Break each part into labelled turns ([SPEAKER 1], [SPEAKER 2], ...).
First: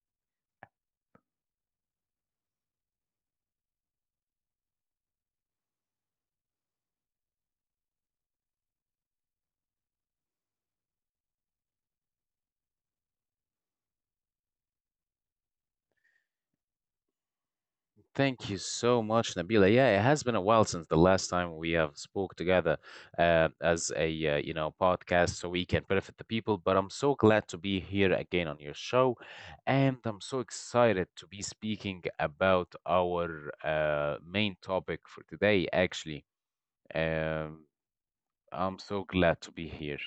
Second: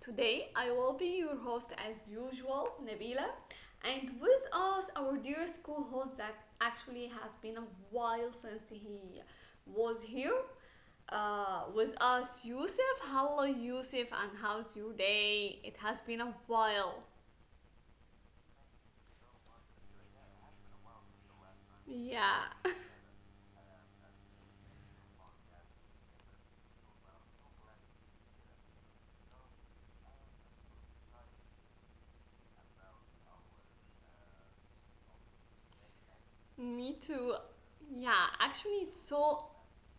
[SPEAKER 1] Today, I will be your host as usual, Nabila, and with us, our dearest co host that actually has been a while since he was here with us, Yusuf. Hello, Yusuf, and how's your day? It has been a while.
[SPEAKER 2] Thank you so much, Nabila. Yeah, it has been a while since the last time we have spoke together
[SPEAKER 1] Yeah,
[SPEAKER 2] as a podcast, so we can benefit the people. But I'm so glad to be here again on your show, and I'm so excited to be speaking about our main topic for today. Actually,
[SPEAKER 1] me too.
[SPEAKER 2] um,
[SPEAKER 1] Yeah,
[SPEAKER 2] I'm
[SPEAKER 1] actually,
[SPEAKER 2] so glad to
[SPEAKER 1] so
[SPEAKER 2] be here.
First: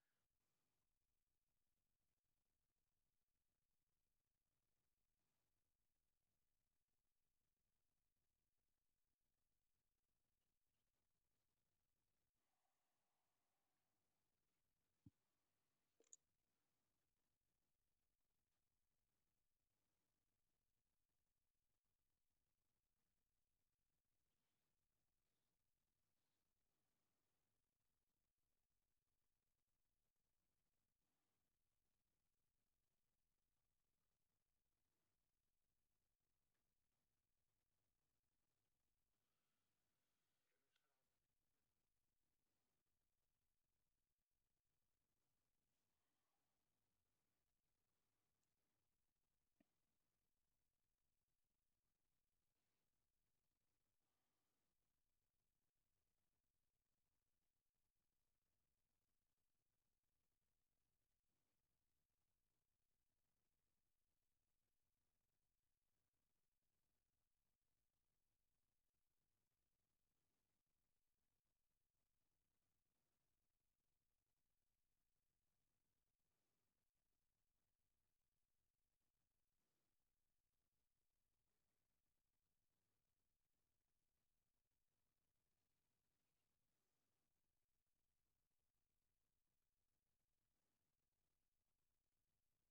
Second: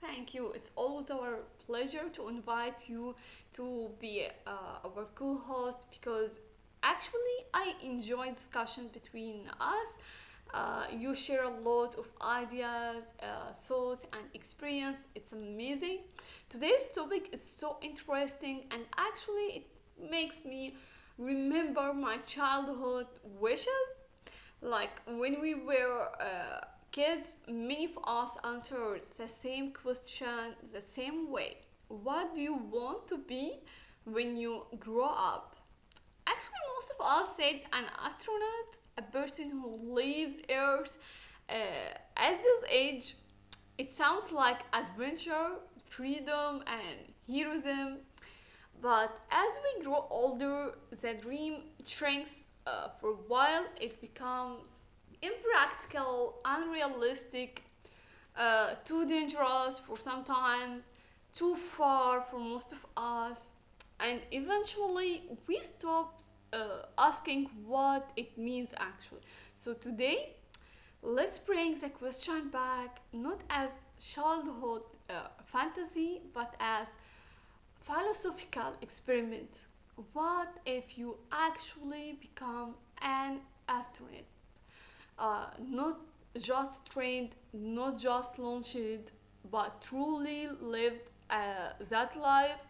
[SPEAKER 1] thank you. It's always our pleasure to invite you to be our co host because actually I enjoy discussion between us. You share a lot of ideas, thoughts, and experience. It's amazing. Today's topic is so interesting, and actually, it makes me remember my childhood wishes like when we were kids, many of us answered the same question the same way. What do you want to be when you grow up? Actually, most of us said an astronaut, a person who leaves Earth. At this age, it sounds like adventure, freedom, and heroism. But as we grow older, the dream shrinks for a while. It becomes impractical, unrealistic, too dangerous for sometimes, too far for most of us. And eventually, we stop asking what it means actually. So, today, let's bring the question back not as childhood fantasy, but as philosophical experiment. What if you actually become an astronaut? Not just trained, not just launched, but truly lived that life,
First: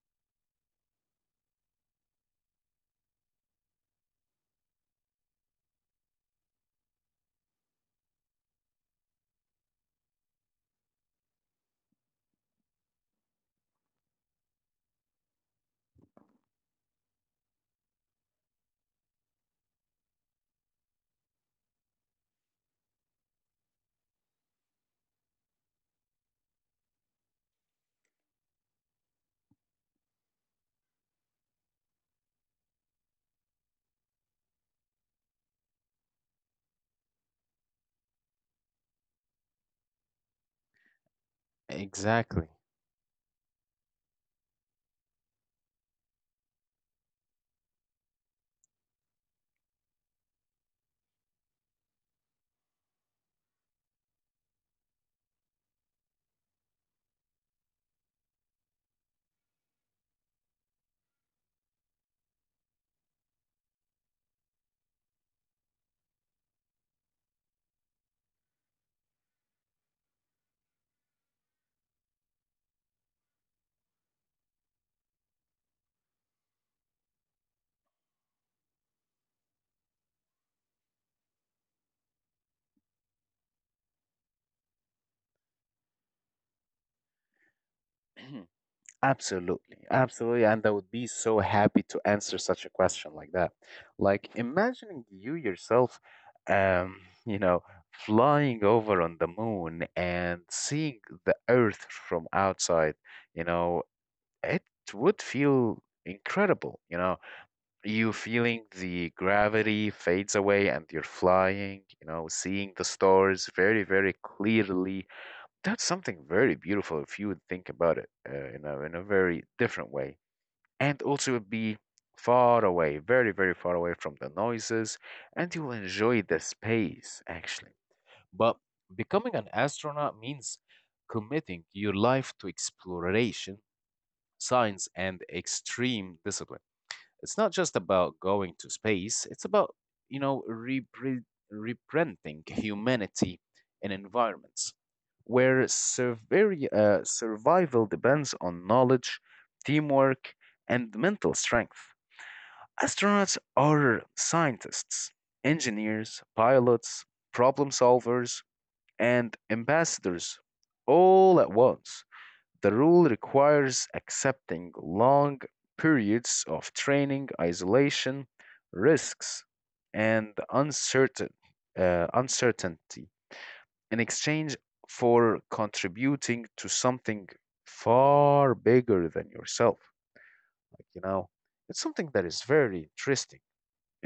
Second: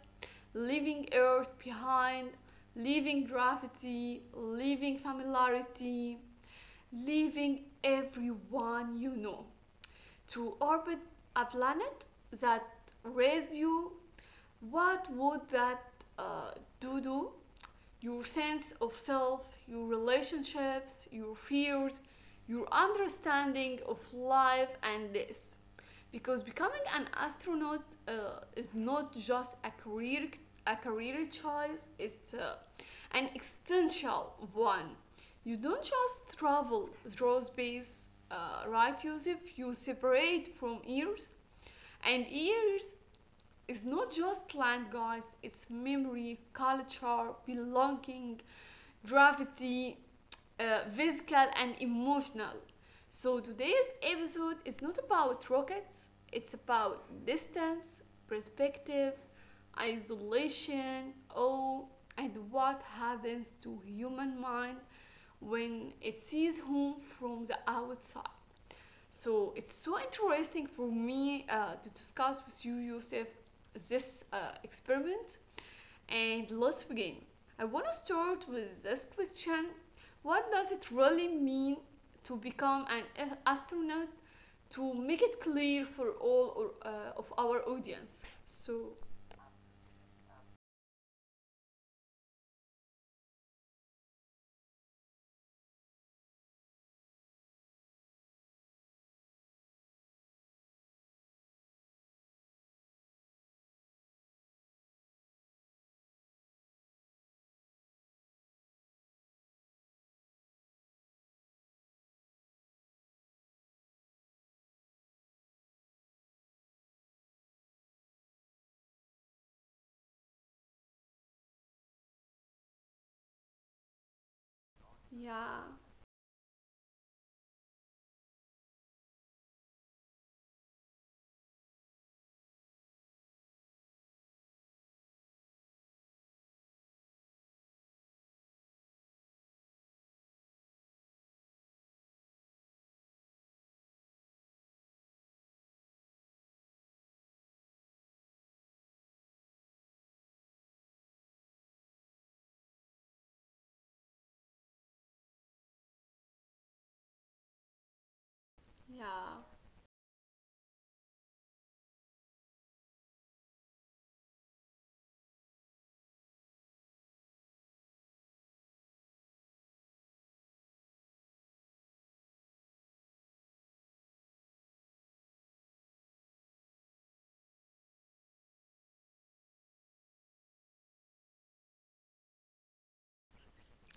[SPEAKER 1] leaving Earth behind, leaving gravity, leaving familiarity, leaving everyone you know to orbit a planet that raised you, what would that uh, do to your sense of self, your relationships, your fears, your understanding of life and this? Because becoming an astronaut is not just a career choice; it's an existential one. You don't just travel through space, right, Yusuf? You separate from years and
[SPEAKER 2] Exactly.
[SPEAKER 1] years, it's not just land, guys, it's memory, culture, belonging, gravity, physical, and emotional. So today's episode is not about rockets, it's about distance, perspective, isolation, awe, and what happens to human mind when it sees home from the outside. So it's so interesting for me to discuss with you, Yusuf, this experiment. And let's begin. I want to start with this question. What does it really mean to become an astronaut? To make it clear for all of our audience. So,
[SPEAKER 2] Absolutely, absolutely, and I would be so happy to answer such a question like that. Like imagining you yourself, um, you know, flying over on the moon and seeing the Earth from outside, you know, it would feel incredible, You feeling the gravity fades away and you're flying, you know, seeing the stars very, very clearly. That's something very beautiful if you would think about it in a very different way. And also it would be far away, very, very far away from the noises, and you will
[SPEAKER 1] yeah,
[SPEAKER 2] enjoy the space actually. But becoming an astronaut means committing your life to exploration, science, and extreme discipline. It's not just about going to space, it's about, you know, reprinting humanity in environments where survival depends on knowledge, teamwork, and mental strength. Astronauts are scientists, engineers, pilots, problem solvers, and
[SPEAKER 1] yeah,
[SPEAKER 2] ambassadors all at once. The rule requires accepting long periods of training, isolation, risks, and uncertainty in exchange for contributing to something far bigger than yourself. Like, you know, it's something that is very interesting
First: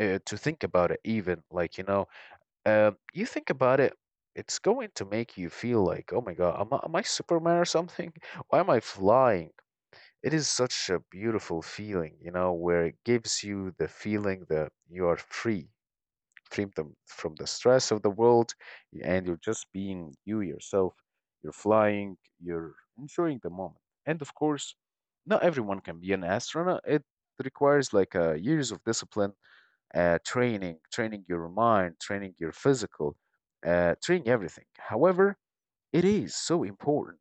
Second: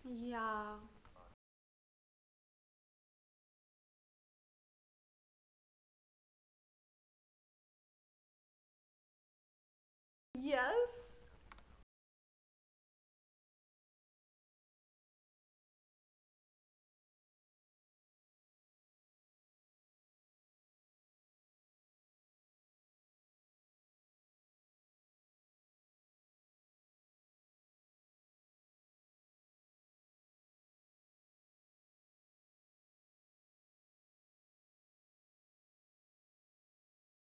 [SPEAKER 2] to think
[SPEAKER 1] yeah,
[SPEAKER 2] about it, even. You think about it, it's going to make you feel like, oh my God, am I Superman or something? Why am I flying? It is such a
[SPEAKER 1] yes,
[SPEAKER 2] beautiful feeling, you know, where it gives you the feeling that you are free, free from the stress of the world, and you're just being you yourself. You're flying, you're enjoying the moment. And of course, not everyone can be an astronaut. It requires like years of discipline, training, training your mind, training your physical, training everything. However, it is so important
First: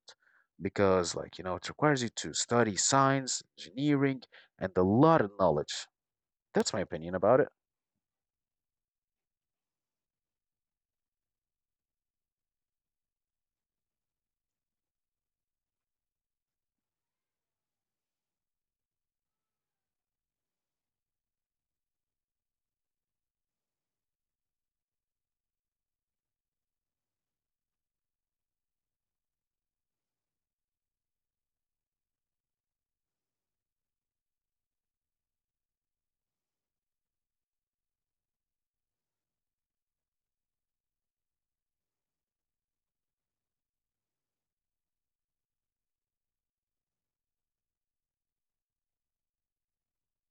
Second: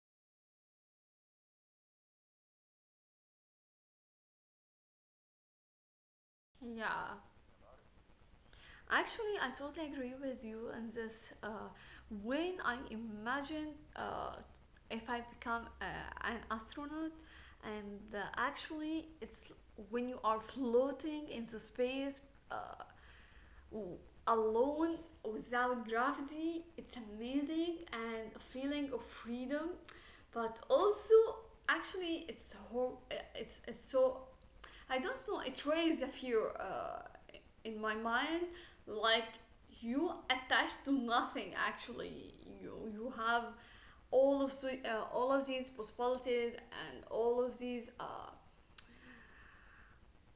[SPEAKER 2] because, like, you know, it requires you to study science, engineering, and a lot of knowledge. That's my opinion
[SPEAKER 1] yeah.
[SPEAKER 2] about it.
[SPEAKER 1] Actually, I totally agree with you on this. When I imagine uh, if I become an astronaut, and actually, it's when you are floating in the space, uh, w- alone without gravity, it's amazing and a feeling of freedom, but also actually it's so I don't know, it raised a fear in my mind. Like, you attached to nothing actually. You have all of, all of these possibilities and all of these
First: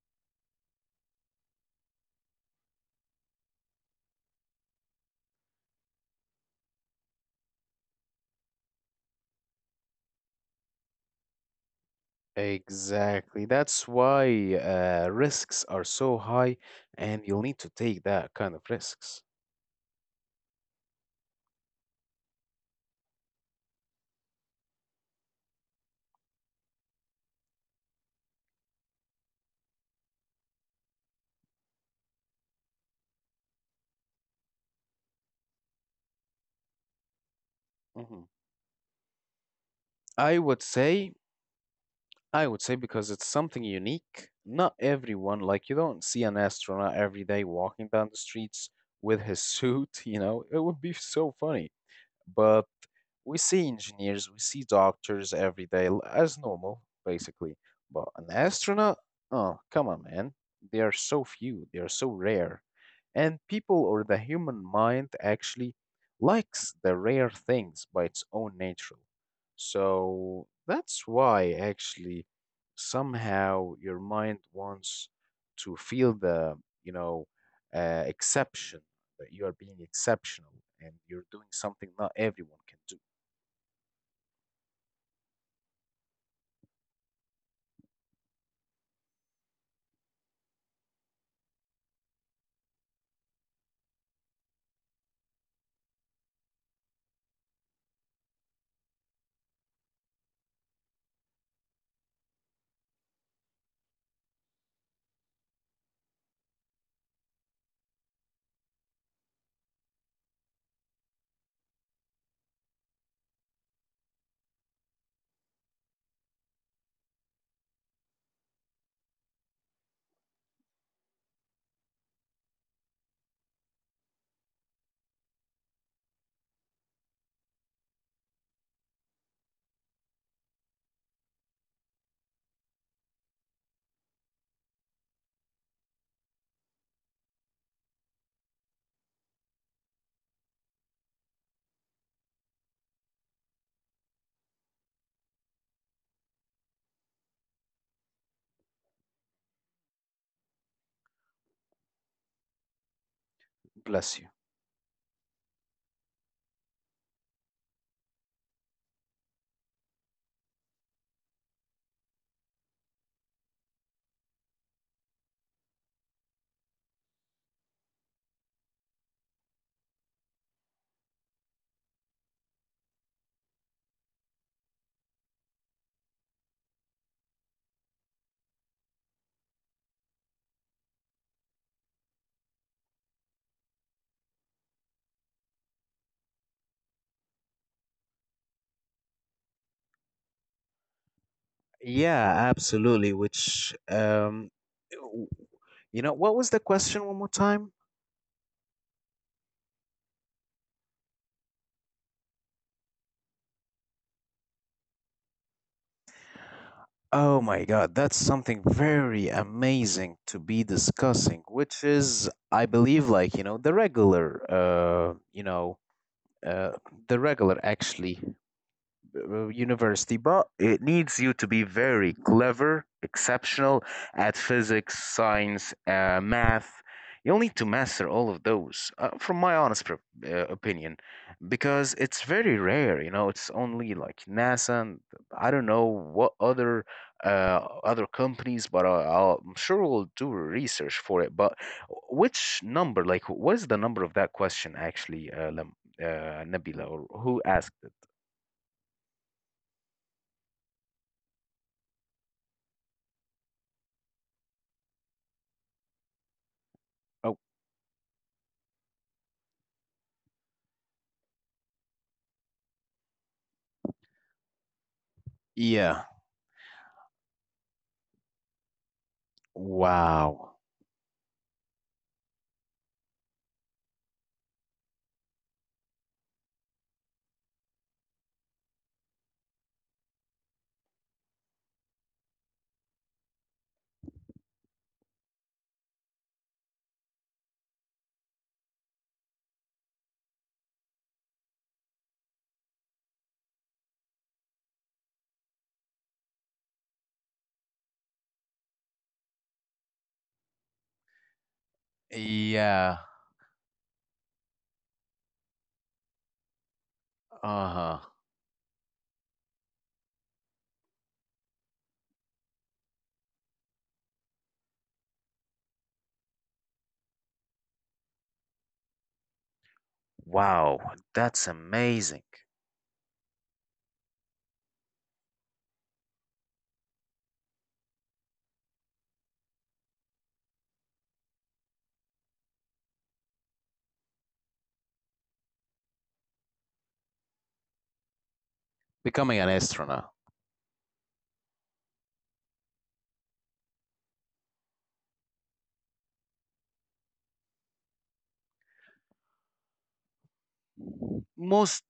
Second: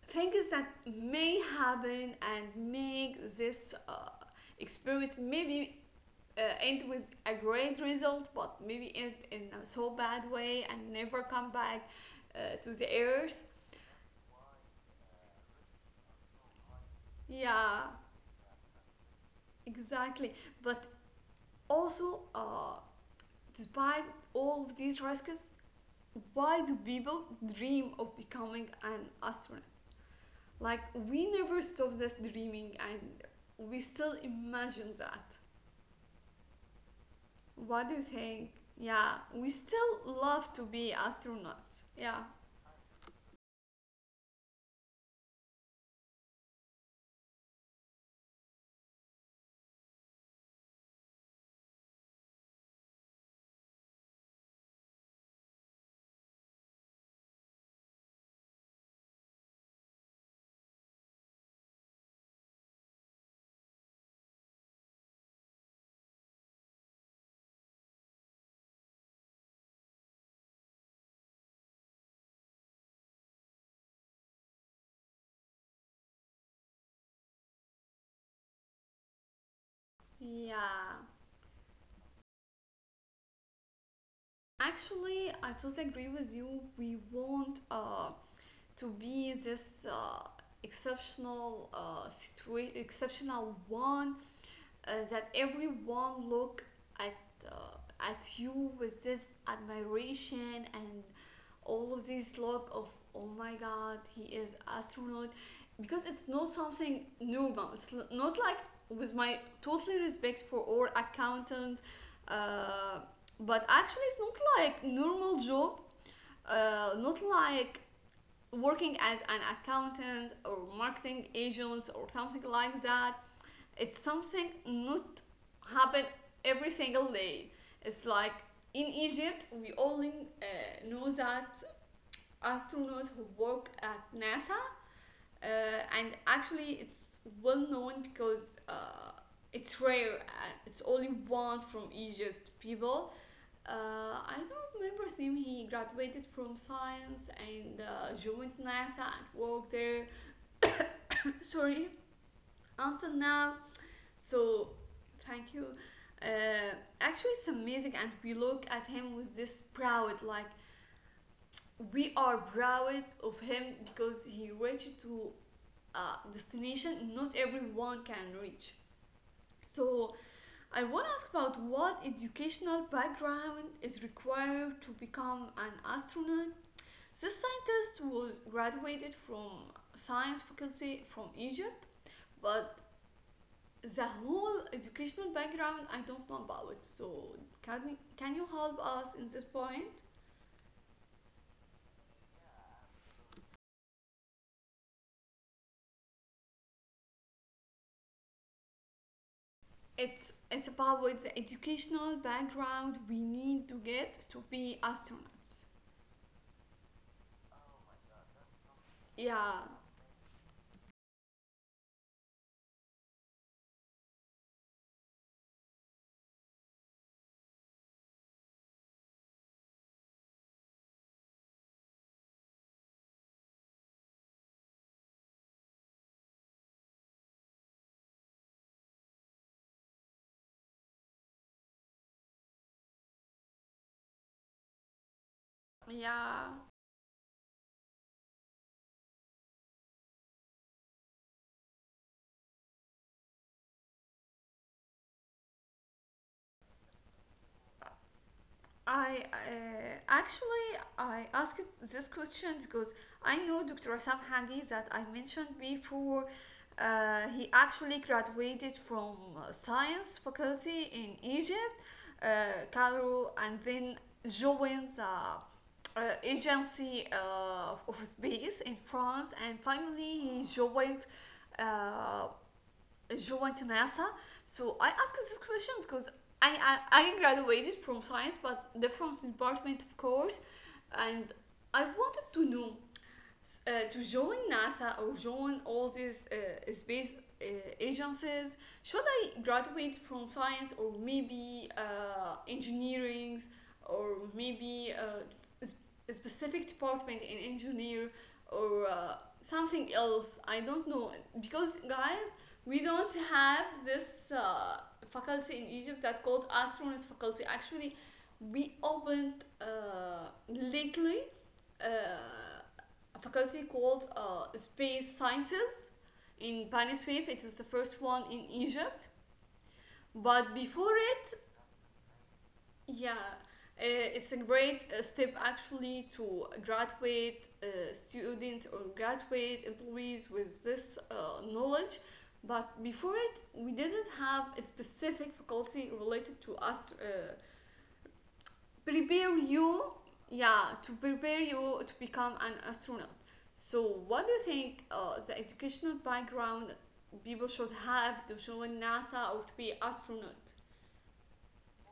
[SPEAKER 1] things that may happen and make this experiment maybe end with a great result, but maybe end in a so bad way and never come back to the earth.
[SPEAKER 2] Exactly. That's why risks are so high, and you'll need to
[SPEAKER 1] Yeah,
[SPEAKER 2] take that kind of risks.
[SPEAKER 1] exactly. But also, despite all of these risks, why do people dream of becoming an astronaut? Like, we never stop this dreaming and we still imagine that. What do you
[SPEAKER 2] Mhm.
[SPEAKER 1] think? Yeah, we still
[SPEAKER 2] I
[SPEAKER 1] love
[SPEAKER 2] would
[SPEAKER 1] to be
[SPEAKER 2] say,
[SPEAKER 1] astronauts. Yeah.
[SPEAKER 2] I would say because it's something unique. Not everyone, like you don't see an astronaut every day walking down the streets with his suit, you know, it would be so funny. But we see engineers, we see doctors every day as normal, basically. But an astronaut, oh, come on, man. They are so few, they are so rare. And people or the human mind actually likes the rare things by its own nature. So that's why actually somehow your mind wants to feel the, you know, exception that you are being exceptional
[SPEAKER 1] Yeah.
[SPEAKER 2] and you're doing something not everyone can do.
[SPEAKER 1] Actually, I totally agree with you. We want to be this exceptional exceptional one that everyone look at uh, at you with this admiration and all of this look of oh my god, he is astronaut, because it's not something normal, it's not like, with my totally respect for all accountants, uh, but actually it's not like normal job, not like working as an accountant or marketing agent or something like that, it's something not happen every single day. It's like, in Egypt we only know that astronauts who work at NASA, uh, and actually it's well known because it's rare, it's only one from Egypt people, uh, I don't remember his name, he graduated from science and joined NASA and worked there, sorry, until now.
[SPEAKER 2] Bless you.
[SPEAKER 1] So thank you. uh, Actually it's amazing and we look at him with this proud like we are proud of him because he reached to a destination not everyone can reach. So I want to ask about what educational background is required to become an astronaut. This scientist was graduated from science faculty from Egypt, but the whole educational background I don't know about it. So can you help us in this point?
[SPEAKER 2] Yeah, absolutely. W- you know, what was the question one more time?
[SPEAKER 1] It's about the educational background we need to get to be astronauts.
[SPEAKER 2] Oh my God, that's something very
[SPEAKER 1] Yeah,
[SPEAKER 2] amazing to be discussing, which is, I believe, like, you know, uh, the regular actually university, but it needs you to be very clever, exceptional at physics, science, math. You'll need to master all of those, from my honest opinion, because it's very rare. You know, it's only like NASA and I don't know what
[SPEAKER 1] yeah.
[SPEAKER 2] other other companies, but I'm sure we'll do research for it. But which number, like, what is the number of that question actually, Nabila, or who asked it?
[SPEAKER 1] I actually I asked this question because I know Dr. Assam Hagi that I mentioned before.
[SPEAKER 2] Oh,
[SPEAKER 1] He actually graduated from science faculty in Egypt, Cairo, and then joined the
[SPEAKER 2] yeah.
[SPEAKER 1] agency of space in France, and finally he
[SPEAKER 2] Wow.
[SPEAKER 1] joined uh, joined NASA. So I asked this question because I graduated from science, but different department, of course, and I wanted to know to join NASA or join all these space uh, agencies, should I graduate from science or maybe engineering or maybe s- a specific department in engineer or something else? I don't know because guys, we
[SPEAKER 2] Yeah.
[SPEAKER 1] don't have this faculty in Egypt that called astronaut faculty. Actually,
[SPEAKER 2] Uh-huh.
[SPEAKER 1] we opened lately uh, a faculty called Space Sciences in Bani Suef. It is the first one in Egypt. But before
[SPEAKER 2] Wow,
[SPEAKER 1] it,
[SPEAKER 2] that's amazing.
[SPEAKER 1] yeah, it's a great step actually to graduate students or graduate employees with this knowledge. But before it, we didn't have a specific faculty related to prepare
[SPEAKER 2] Becoming an
[SPEAKER 1] you,
[SPEAKER 2] astronaut.
[SPEAKER 1] yeah, to prepare you to become an astronaut. So what do you think the educational background people should have to join NASA or to be astronaut?
[SPEAKER 2] Most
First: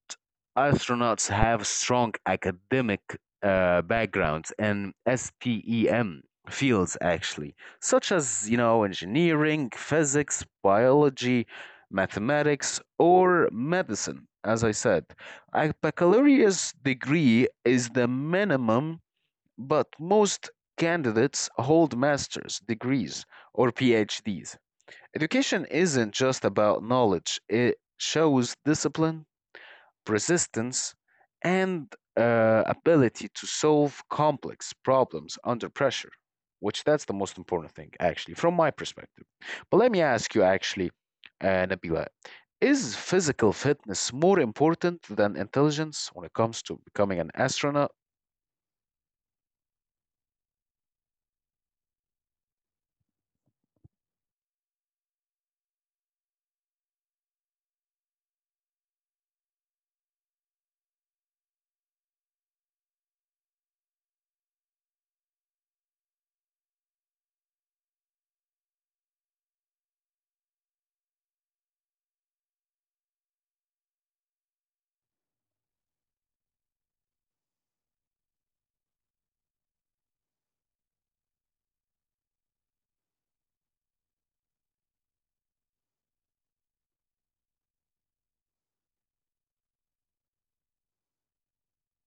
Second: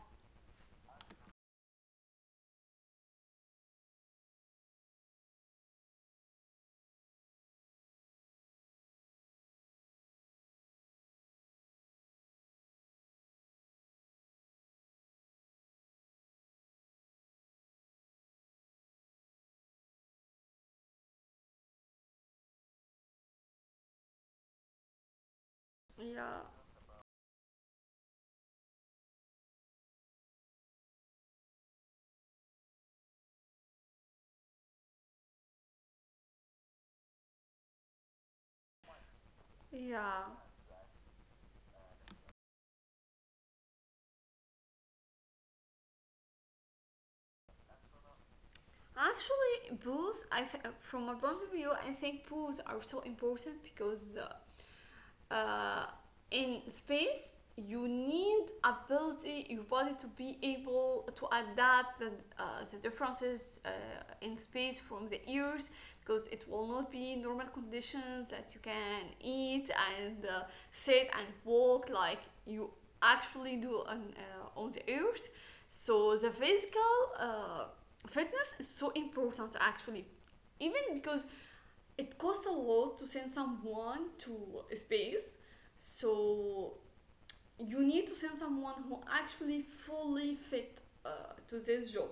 [SPEAKER 2] astronauts have strong academic backgrounds and STEM fields, actually, such as, you know, engineering, physics, biology, mathematics, or medicine, as I said. A baccalaureate degree is the minimum. But most candidates hold master's degrees or PhDs. Education isn't
[SPEAKER 1] Yeah,
[SPEAKER 2] just about knowledge, it shows discipline, persistence, and ability to solve complex problems under pressure, which that's the most important thing, actually, from my perspective. But let me
[SPEAKER 1] yeah.
[SPEAKER 2] ask you, actually, Nabila, is physical fitness more important than intelligence when it comes to becoming an astronaut?
[SPEAKER 1] Actually, booths. From my point of view, I think booths are so important because uh, in space you need ability your body to be able to adapt the differences in space from the earth because it will not be normal conditions that you can eat and sit and walk like you actually do on the earth. So the physical fitness is so important actually, even because it costs a lot to send someone to space. So you need to send someone who actually fully fit to this job.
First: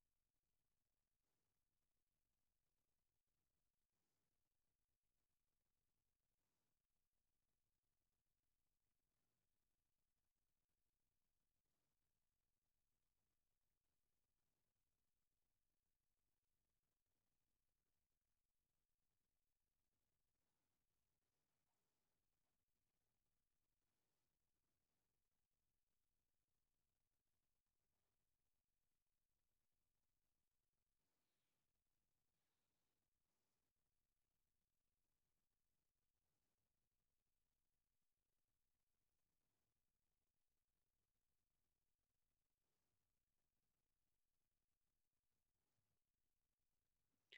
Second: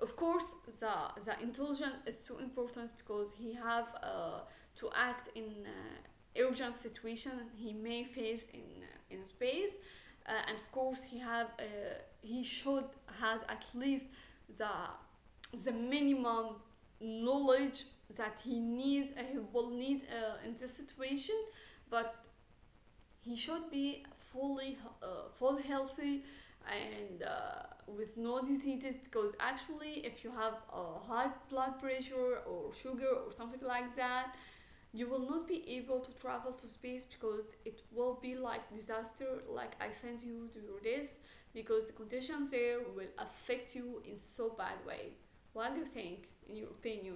[SPEAKER 1] Of course the intelligence is so important because he have to act in urgent situation he may face in space, and of course he have he should has at least the minimum knowledge that he need he will need in this situation. But he should be fully full healthy and with no diseases because actually if you have a high blood pressure or sugar or something like that, you will not be able to travel to space because it will be like disaster, like I sent you to do this, because the conditions there will affect you in so bad way. What do you think in your opinion?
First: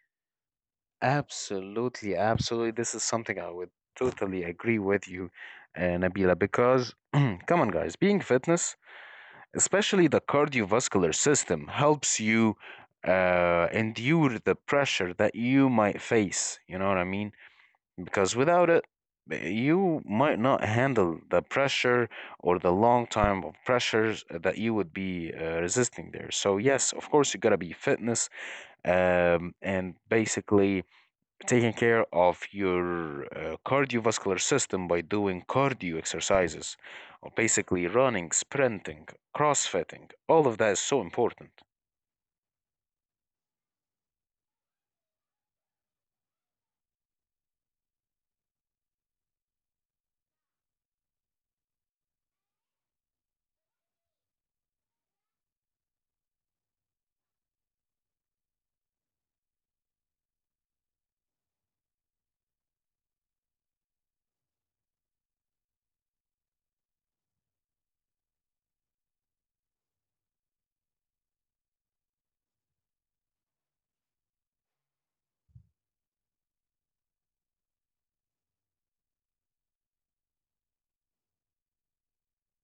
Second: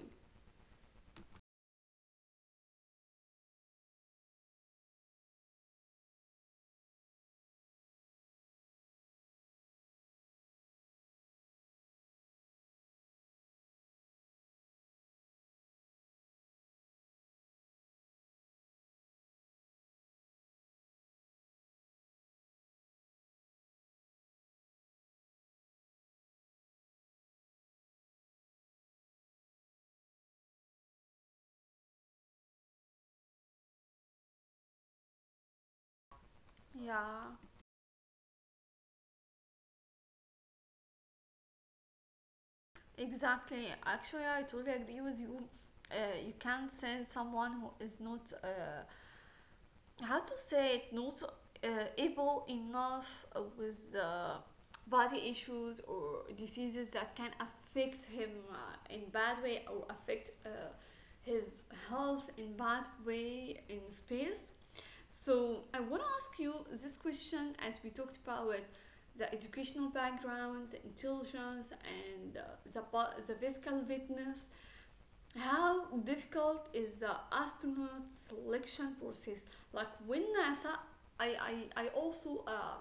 [SPEAKER 2] Absolutely, absolutely. This is something I would totally agree with you, Nabila, because come on, guys, being fitness, especially the cardiovascular system, helps you endure the pressure that you might face. You know what I mean? Because without it, you might not handle the pressure or the long time of pressures that you would be resisting there. So, yes, of course, you gotta be fitness and basically taking care of your cardiovascular system by doing cardio exercises,
[SPEAKER 1] Yeah,
[SPEAKER 2] or basically running, sprinting, crossfitting. All of that is so important.
[SPEAKER 1] exactly. Actually, I totally agree with you. Uh, you can't send someone who is not, how to say it, not uh, able enough with body issues or diseases that can affect him in bad way or affect his health in bad way in space. So I want to ask you this question. As we talked about the educational background, the intelligence, and the physical fitness, how difficult is the astronaut selection process? Like when NASA, I I also.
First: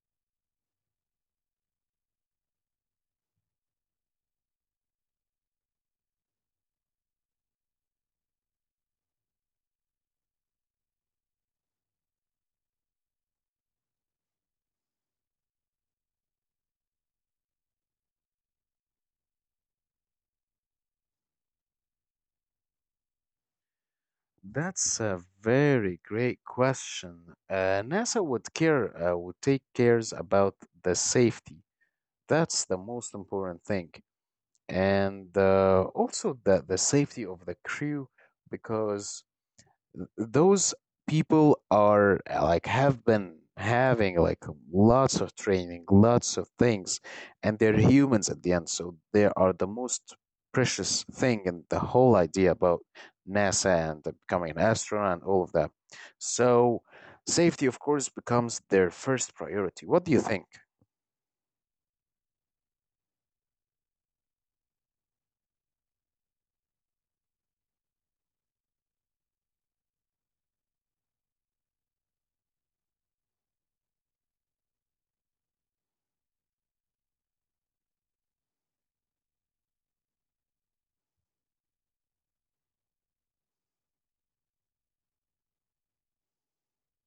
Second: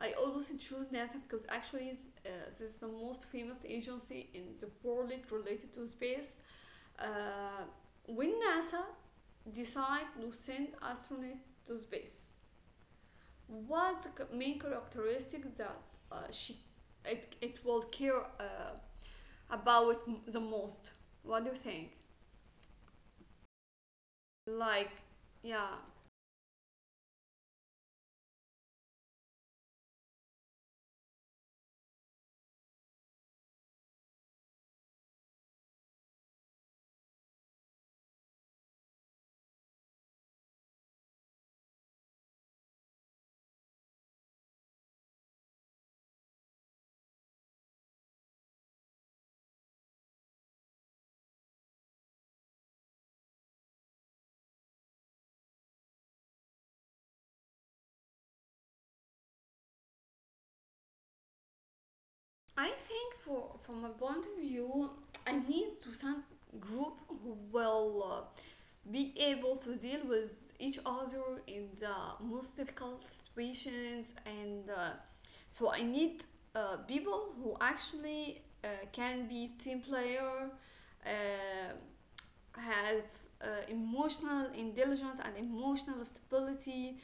[SPEAKER 1] I always choose NASA because actually this is the most famous agency in the world related to space. Uh, when NASA decide to send astronaut to space, what's the main characteristic that she it will care about the most? What do you think? Like,
[SPEAKER 2] That's a
[SPEAKER 1] yeah,
[SPEAKER 2] very great question. NASA would care would take cares about the safety. That's the most important thing, and also the safety of the crew because those people are like have been having like lots of training, lots of things, and they're humans at the end, so they are the most precious thing in the whole idea about NASA and the becoming an astronaut and all of that. So safety, of course, becomes their first priority. What do you think?
[SPEAKER 1] I think for from my point of view, I need to some group who will be able to deal with each other in the most difficult situations, and so I need people who actually can be team player. Uh, have emotional intelligence and emotional stability,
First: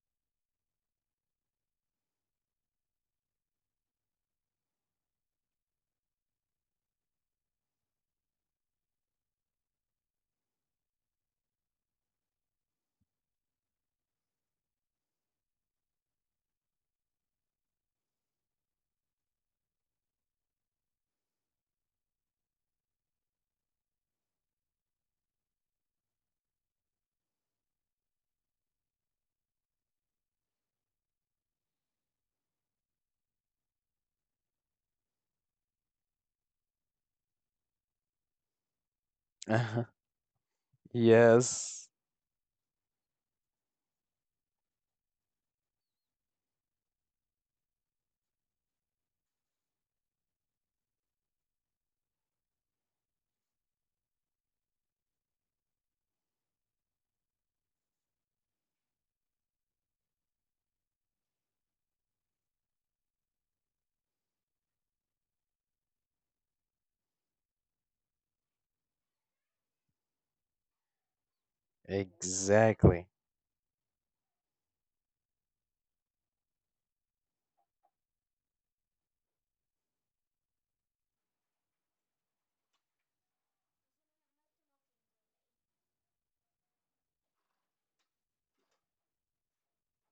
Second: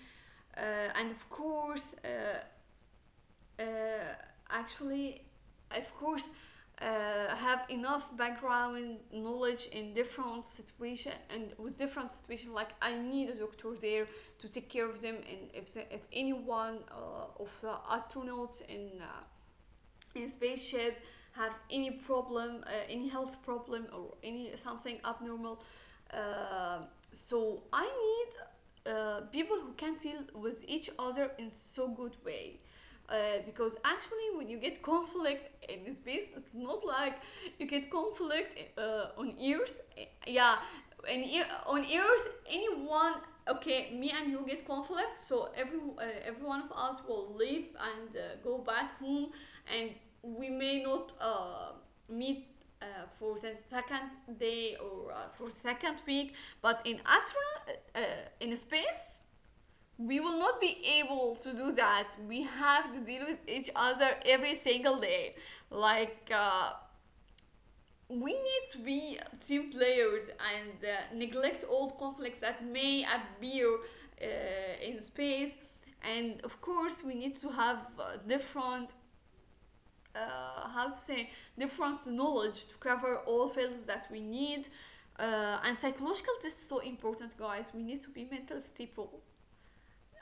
[SPEAKER 1] uh, and of course, uh, actually of course have enough background knowledge in different situation and with different situation. Like I need a doctor there to take care of them, and if anyone of the astronauts in spaceship have any problem, any health problem or any something abnormal. Uh, so i need people who can deal with each other in so good way, uh, because actually when you get conflict in space, it's not like you get conflict on earth.
[SPEAKER 2] Uh-huh.
[SPEAKER 1] Yeah. And on
[SPEAKER 2] Yes,
[SPEAKER 1] earth, anyone, okay, me and you get conflict, so every, every one of us will leave and go back home, and we may not meet uh, for the second day or for second week. But in astronaut, uh, in space, we will not be able to do that. We have to deal with each other every single day. Like uh, we need to be team players and neglect all conflicts that may
[SPEAKER 2] exactly.
[SPEAKER 1] appear in space. And of course, we need to have, different, how to say, different knowledge to cover all fields that we need, and psychological test is so important, guys. We need to be mental stable.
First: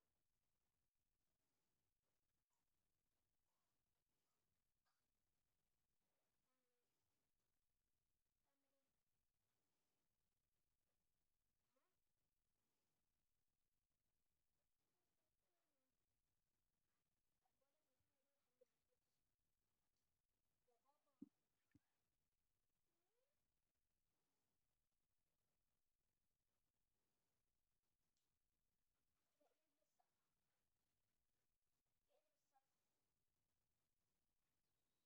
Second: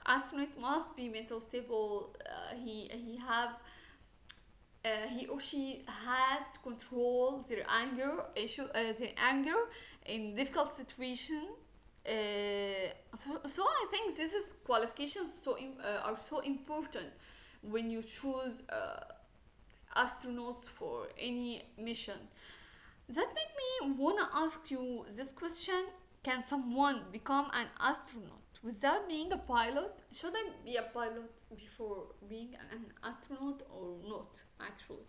[SPEAKER 1] Astronaut must be mental stable. He have, uh, he or she has to control their anger issue, their anger in difficult situation, so I think this is qualifications, so are so important when you choose astronauts for any mission. That make me wanna ask you this question. Can someone become an astronaut without being a pilot? Should I be a pilot before being an astronaut or not, actually?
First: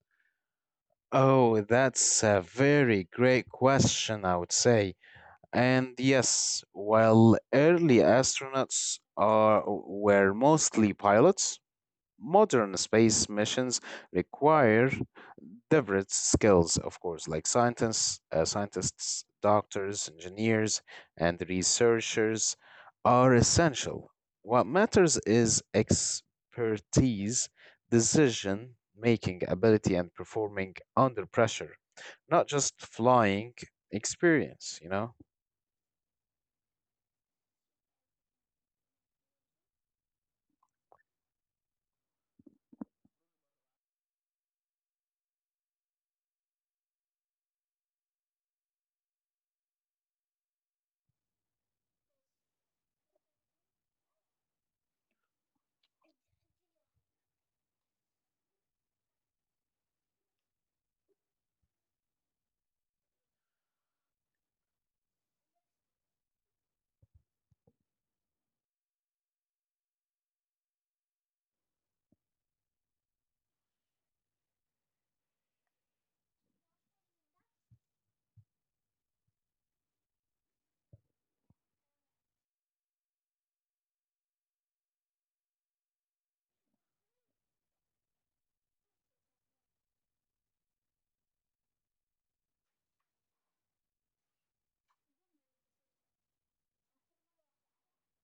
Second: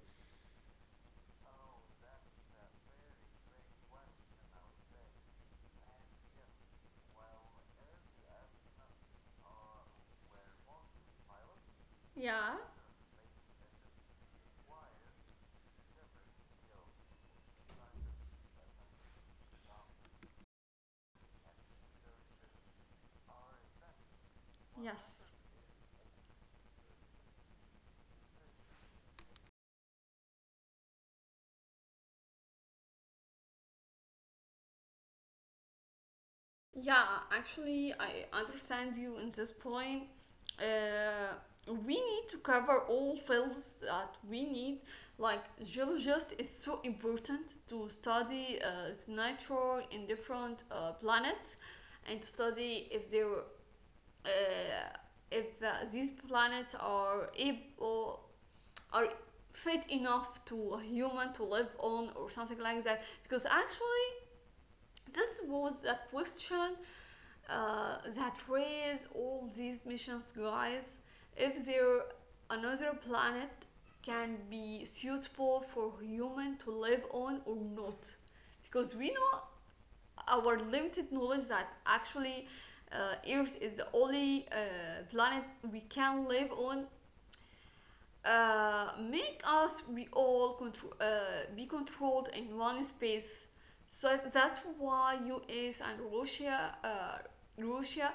[SPEAKER 2] Oh, that's a very great question, I would say. And yes, while early were mostly pilots,
[SPEAKER 1] Yeah,
[SPEAKER 2] modern space missions require diverse skills, of course, like scientists, doctors, engineers, and researchers are essential. What matters
[SPEAKER 1] yes.
[SPEAKER 2] is expertise, decision making ability, and performing under pressure, not just flying experience, you know?
[SPEAKER 1] Yeah, actually, I understand you in this point. Uh, we need to cover all fields that we need. Like geologist is so important to study the nature in different planets, and to study if they if these planets are able, are fit enough to a human to live on, or something like that. Because actually, this was a question that raise all these missions, guys. If there another planet can be suitable for human to live on or not, because we know our limited knowledge that actually earth is the only planet we can live on, make us we all be controlled in one space. So that's why us and Russia Russia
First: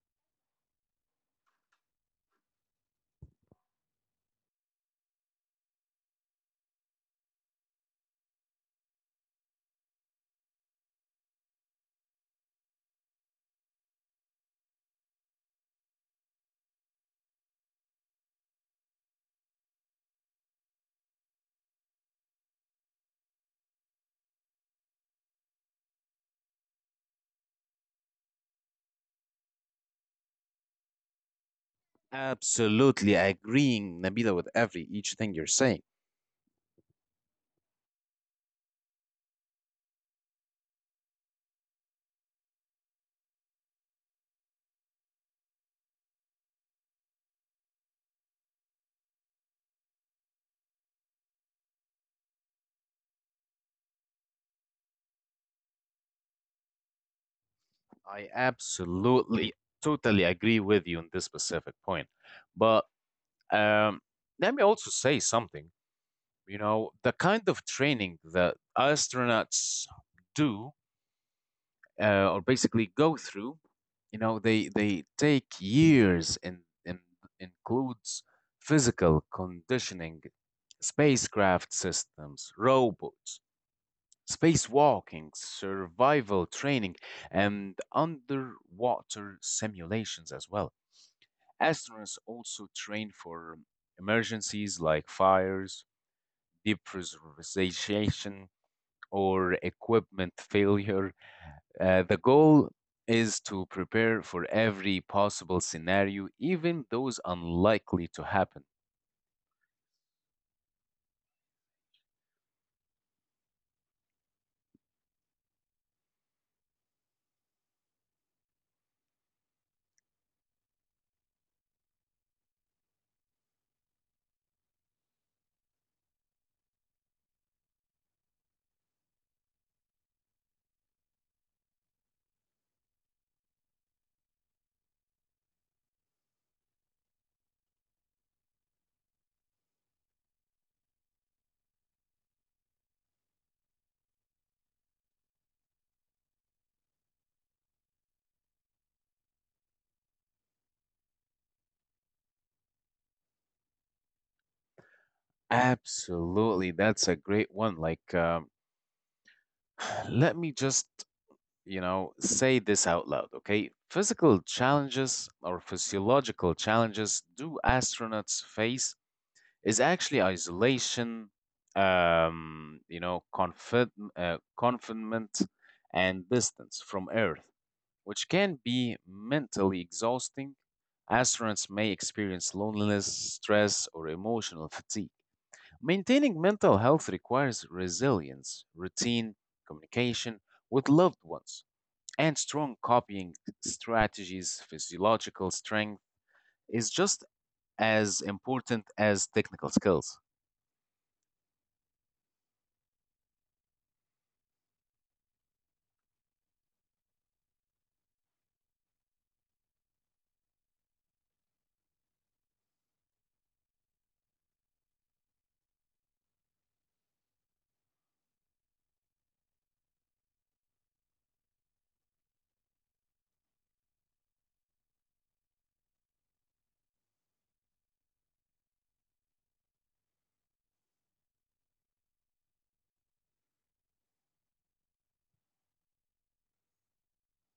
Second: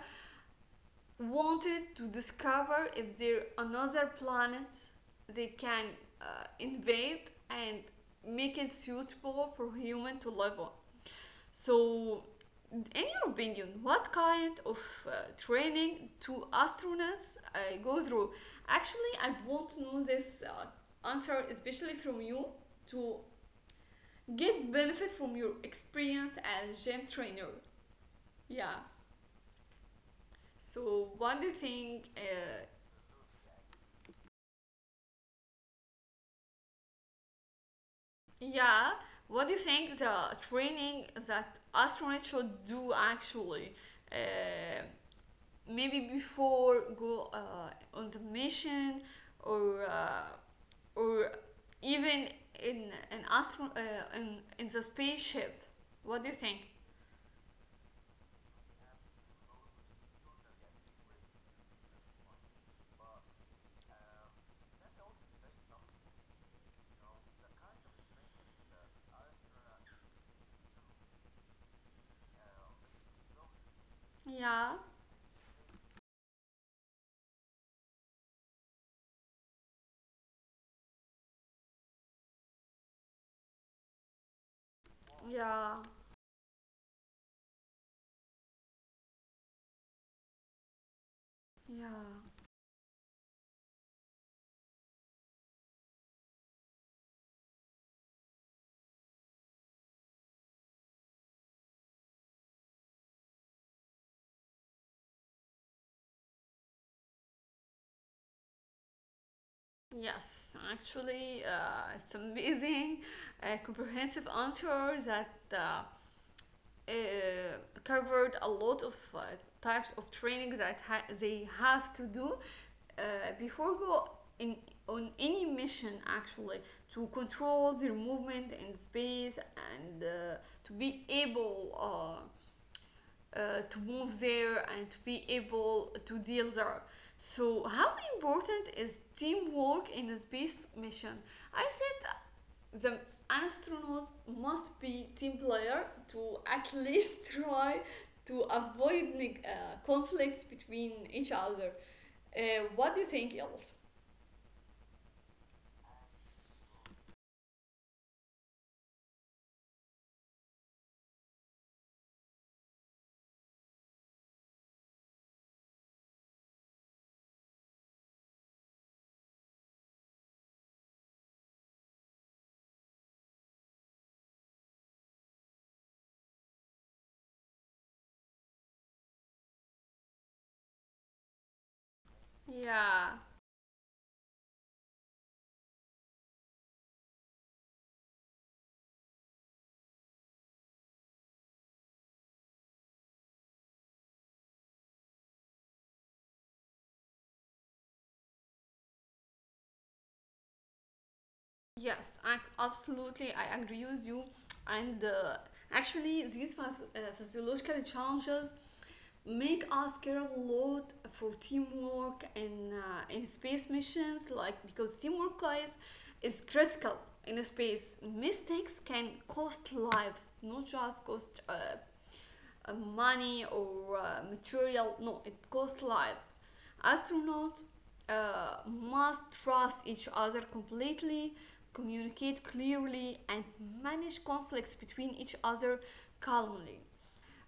[SPEAKER 1] wanted to discover if there are another planet they can invade and make it suitable for human to live on. So, in your opinion, what kind of training do astronauts go through? Actually, I want to know this answer, especially from you, to get benefit from your experience as gym trainer. Yeah. So, what do you think
[SPEAKER 2] Absolutely agreeing, Nabila, with every each thing you're saying.
[SPEAKER 1] yeah, what do you think the training that astronauts should do, actually? Uh, Maybe before go on the mission, or uh, or even in an astro in the spaceship. What do you think?
[SPEAKER 2] I absolutely, totally agree with you on this specific point. But um, let me also say something. You know, the kind of training that astronauts do or basically go through, you know,
[SPEAKER 1] Yeah,
[SPEAKER 2] they take years and includes physical conditioning, spacecraft systems, robots, spacewalking,
[SPEAKER 1] yeah,
[SPEAKER 2] survival training, and underwater simulations as well.
[SPEAKER 1] yeah.
[SPEAKER 2] Astronauts also train for emergencies like fires, depressurization, or equipment failure. The goal is to prepare for every possible scenario, even those unlikely to happen.
[SPEAKER 1] Yes, actually, it's amazing, a comprehensive answer that uh, covered a lot of types of training that they have to do uh, before go in on any mission, actually, to control their movement in space and to be able uh, to move there and to be able to deal there. So, how important is teamwork in a space mission? I said the an astronaut must be team player to at least try to avoid conflicts between each other. What do you think, else?
[SPEAKER 2] Absolutely, that's a great one. Let me just, you know, say this out loud, okay? Physical challenges or physiological challenges do astronauts face is actually isolation, confinement, and distance from Earth, which can be mentally exhausting. Astronauts may experience
[SPEAKER 1] Yeah.
[SPEAKER 2] loneliness, stress, or emotional fatigue. Maintaining mental health requires resilience, routine, communication with loved ones, and strong coping strategies. Physiological strength is just as important as technical skills.
[SPEAKER 1] Yes, I absolutely I agree with you. And actually, these physiological challenges make us care a lot for teamwork and in space missions, like because teamwork, guys, is critical in space. Mistakes can cost lives, not just cost money or material. No, it costs lives. Astronauts must trust each other completely, communicate clearly, and manage conflicts between each other calmly.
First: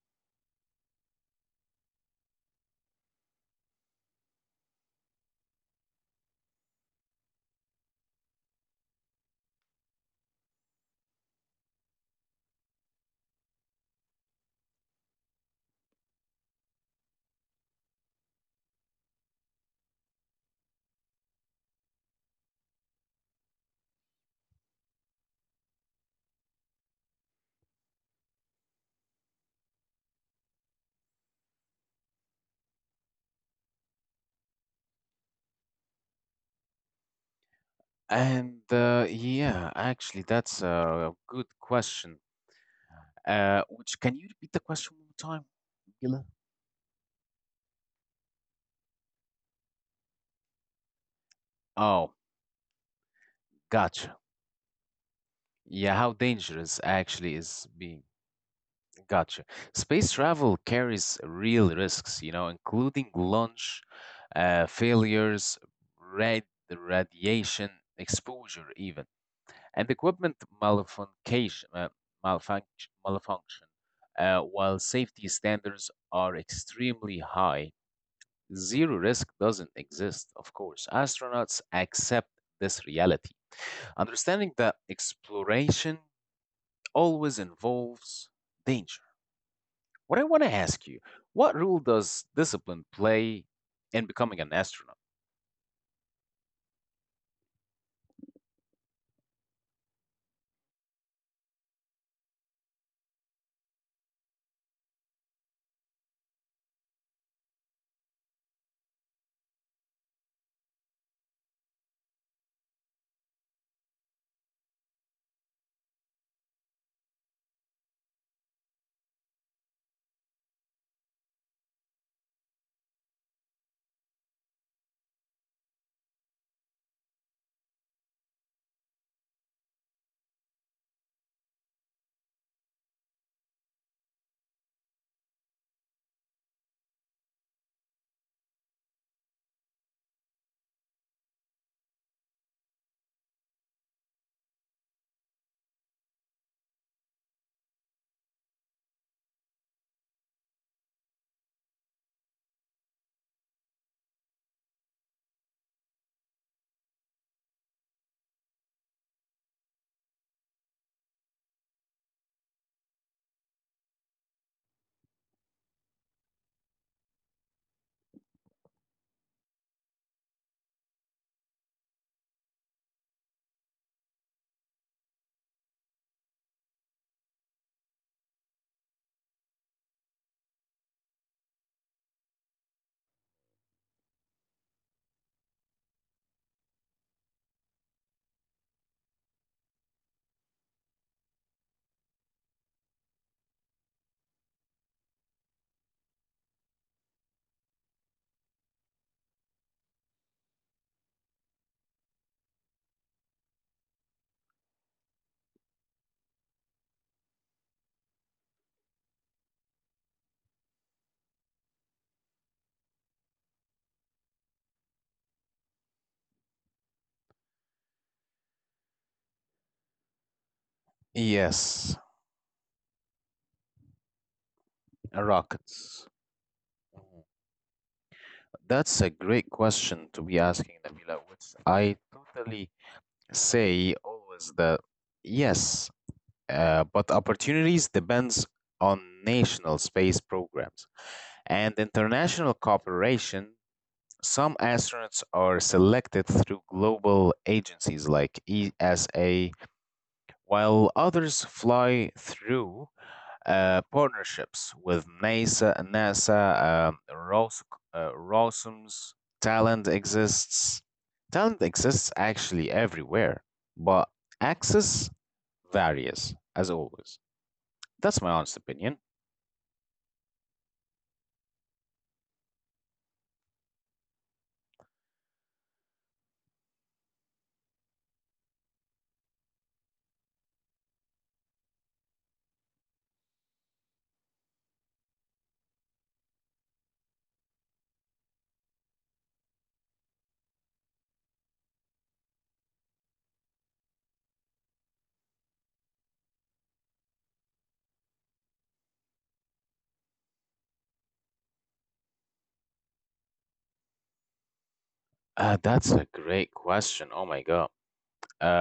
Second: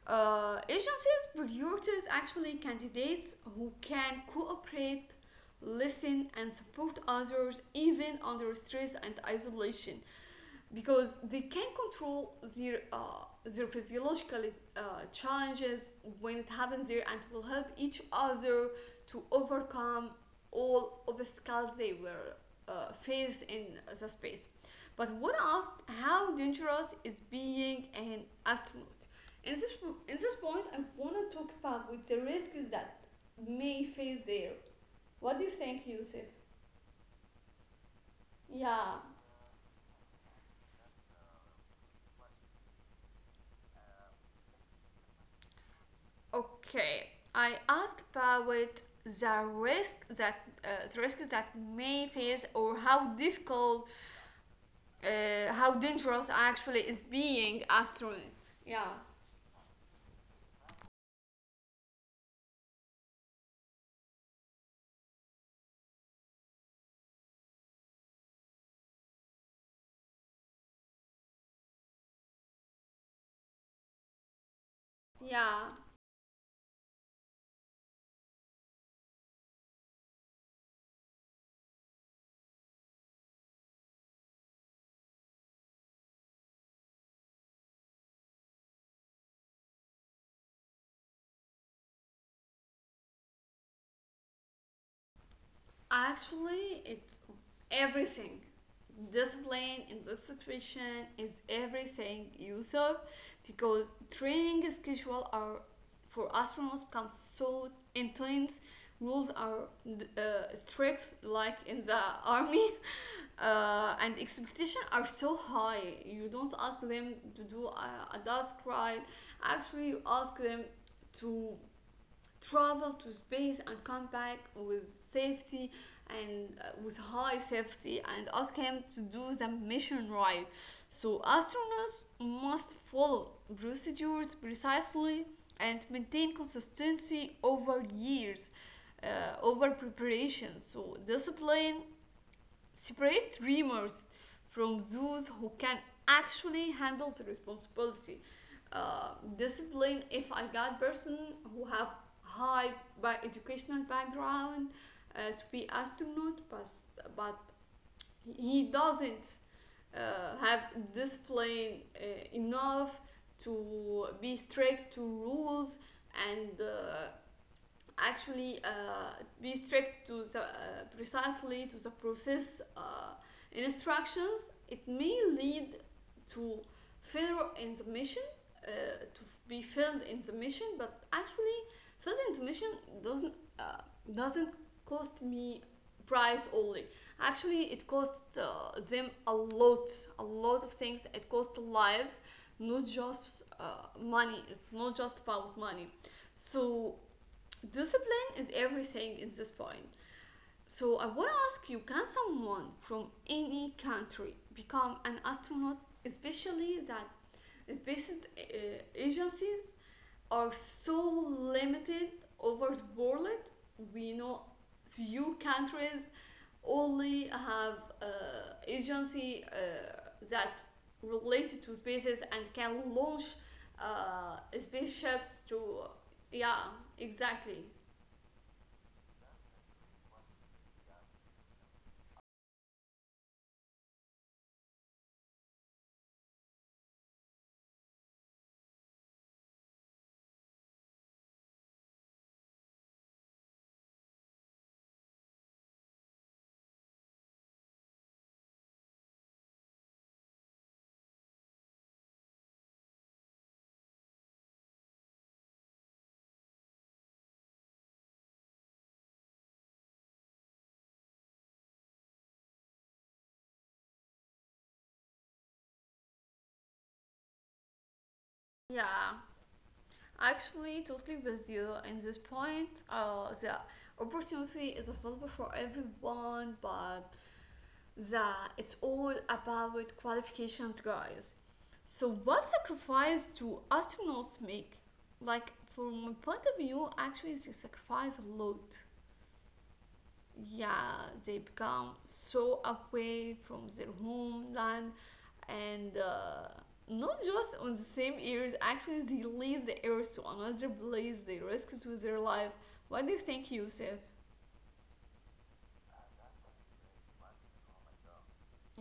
[SPEAKER 1] Agencies prioritize actually candidates who can cooperate, listen, and support others even under stress and isolation, because they can control their, their physiological, uh, challenges when it happens there and will help each other to overcome all obstacles they were faced in the space. But would ask, how dangerous is being an astronaut? In this, in this point, I want to talk about with the risks that may face there. What do you think, Yusuf?
[SPEAKER 2] And
[SPEAKER 1] Yeah.
[SPEAKER 2] Yeah, actually, that's a good question. Which can you repeat the question one more time, Mila?
[SPEAKER 1] Okay, I asked about the risk that the risks that may
[SPEAKER 2] Oh,
[SPEAKER 1] face or how difficult,
[SPEAKER 2] gotcha.
[SPEAKER 1] how
[SPEAKER 2] Yeah,
[SPEAKER 1] dangerous
[SPEAKER 2] how
[SPEAKER 1] actually
[SPEAKER 2] dangerous
[SPEAKER 1] is
[SPEAKER 2] actually
[SPEAKER 1] being
[SPEAKER 2] is being?
[SPEAKER 1] astronaut. Yeah.
[SPEAKER 2] Gotcha. Space travel carries real risks, you know, including launch failures, rad radiation exposure, even, and equipment malfunction. Malfunction. While safety
[SPEAKER 1] Yeah.
[SPEAKER 2] standards are extremely high, zero risk doesn't exist, of course. Astronauts accept this reality, understanding that exploration always involves danger. What I want to ask you, what role does discipline play in becoming an astronaut?
[SPEAKER 1] Actually, it's everything. Discipline in this situation is everything, Yusuf, because training schedule are for astronauts become so intense. Rules are strict, like in the army, and expectations are so high. You don't ask them to do a task right. Actually, you ask them to travel to space and come back with safety and with high safety and ask him to do the mission right. So astronauts must follow procedures precisely and maintain consistency over years, over preparation. So discipline separate dreamers from those who can actually handle the responsibility. Discipline, if I got person who have high by educational background, to be astronaut, but he doesn't have discipline enough to be strict to rules, and actually, be strict to the, precisely to the process, instructions, it may lead to failure in the mission, uh, to be failed in the mission. But actually, failed in the mission doesn't uh, doesn't cost me price only. Actually, it cost them a lot of things. It cost lives, not just money, not just about money. So discipline is everything at this point. So I want to ask you, can someone from any country become an astronaut, especially that space agencies are so limited over the world? We know few countries only have agency that related to
[SPEAKER 2] Yes,
[SPEAKER 1] spaces and can launch spaceships to
[SPEAKER 2] rockets.
[SPEAKER 1] yeah,
[SPEAKER 2] Mhm.
[SPEAKER 1] exactly.
[SPEAKER 2] That's a great question to be asking, Nabila, which I totally say always that yes, but opportunities depends on national space programs and international cooperation. Some astronauts are selected through global agencies like ESA, while others fly through partnerships with NASA, Rosums. Talent exists. Talent exists actually everywhere, but access varies as always. That's my honest
[SPEAKER 1] Yeah,
[SPEAKER 2] opinion.
[SPEAKER 1] actually, totally with you in this point. The opportunity is available for everyone, but the it's all about qualifications, guys. So, what sacrifice do astronauts make? Like, from my point of view, actually, they sacrifice a lot. Yeah, they become so away from their homeland and not just on the same ears. Actually, they leave the ears to another place, they risk to their life. What do you think, Yusuf?
[SPEAKER 2] That's a great question. Oh my god.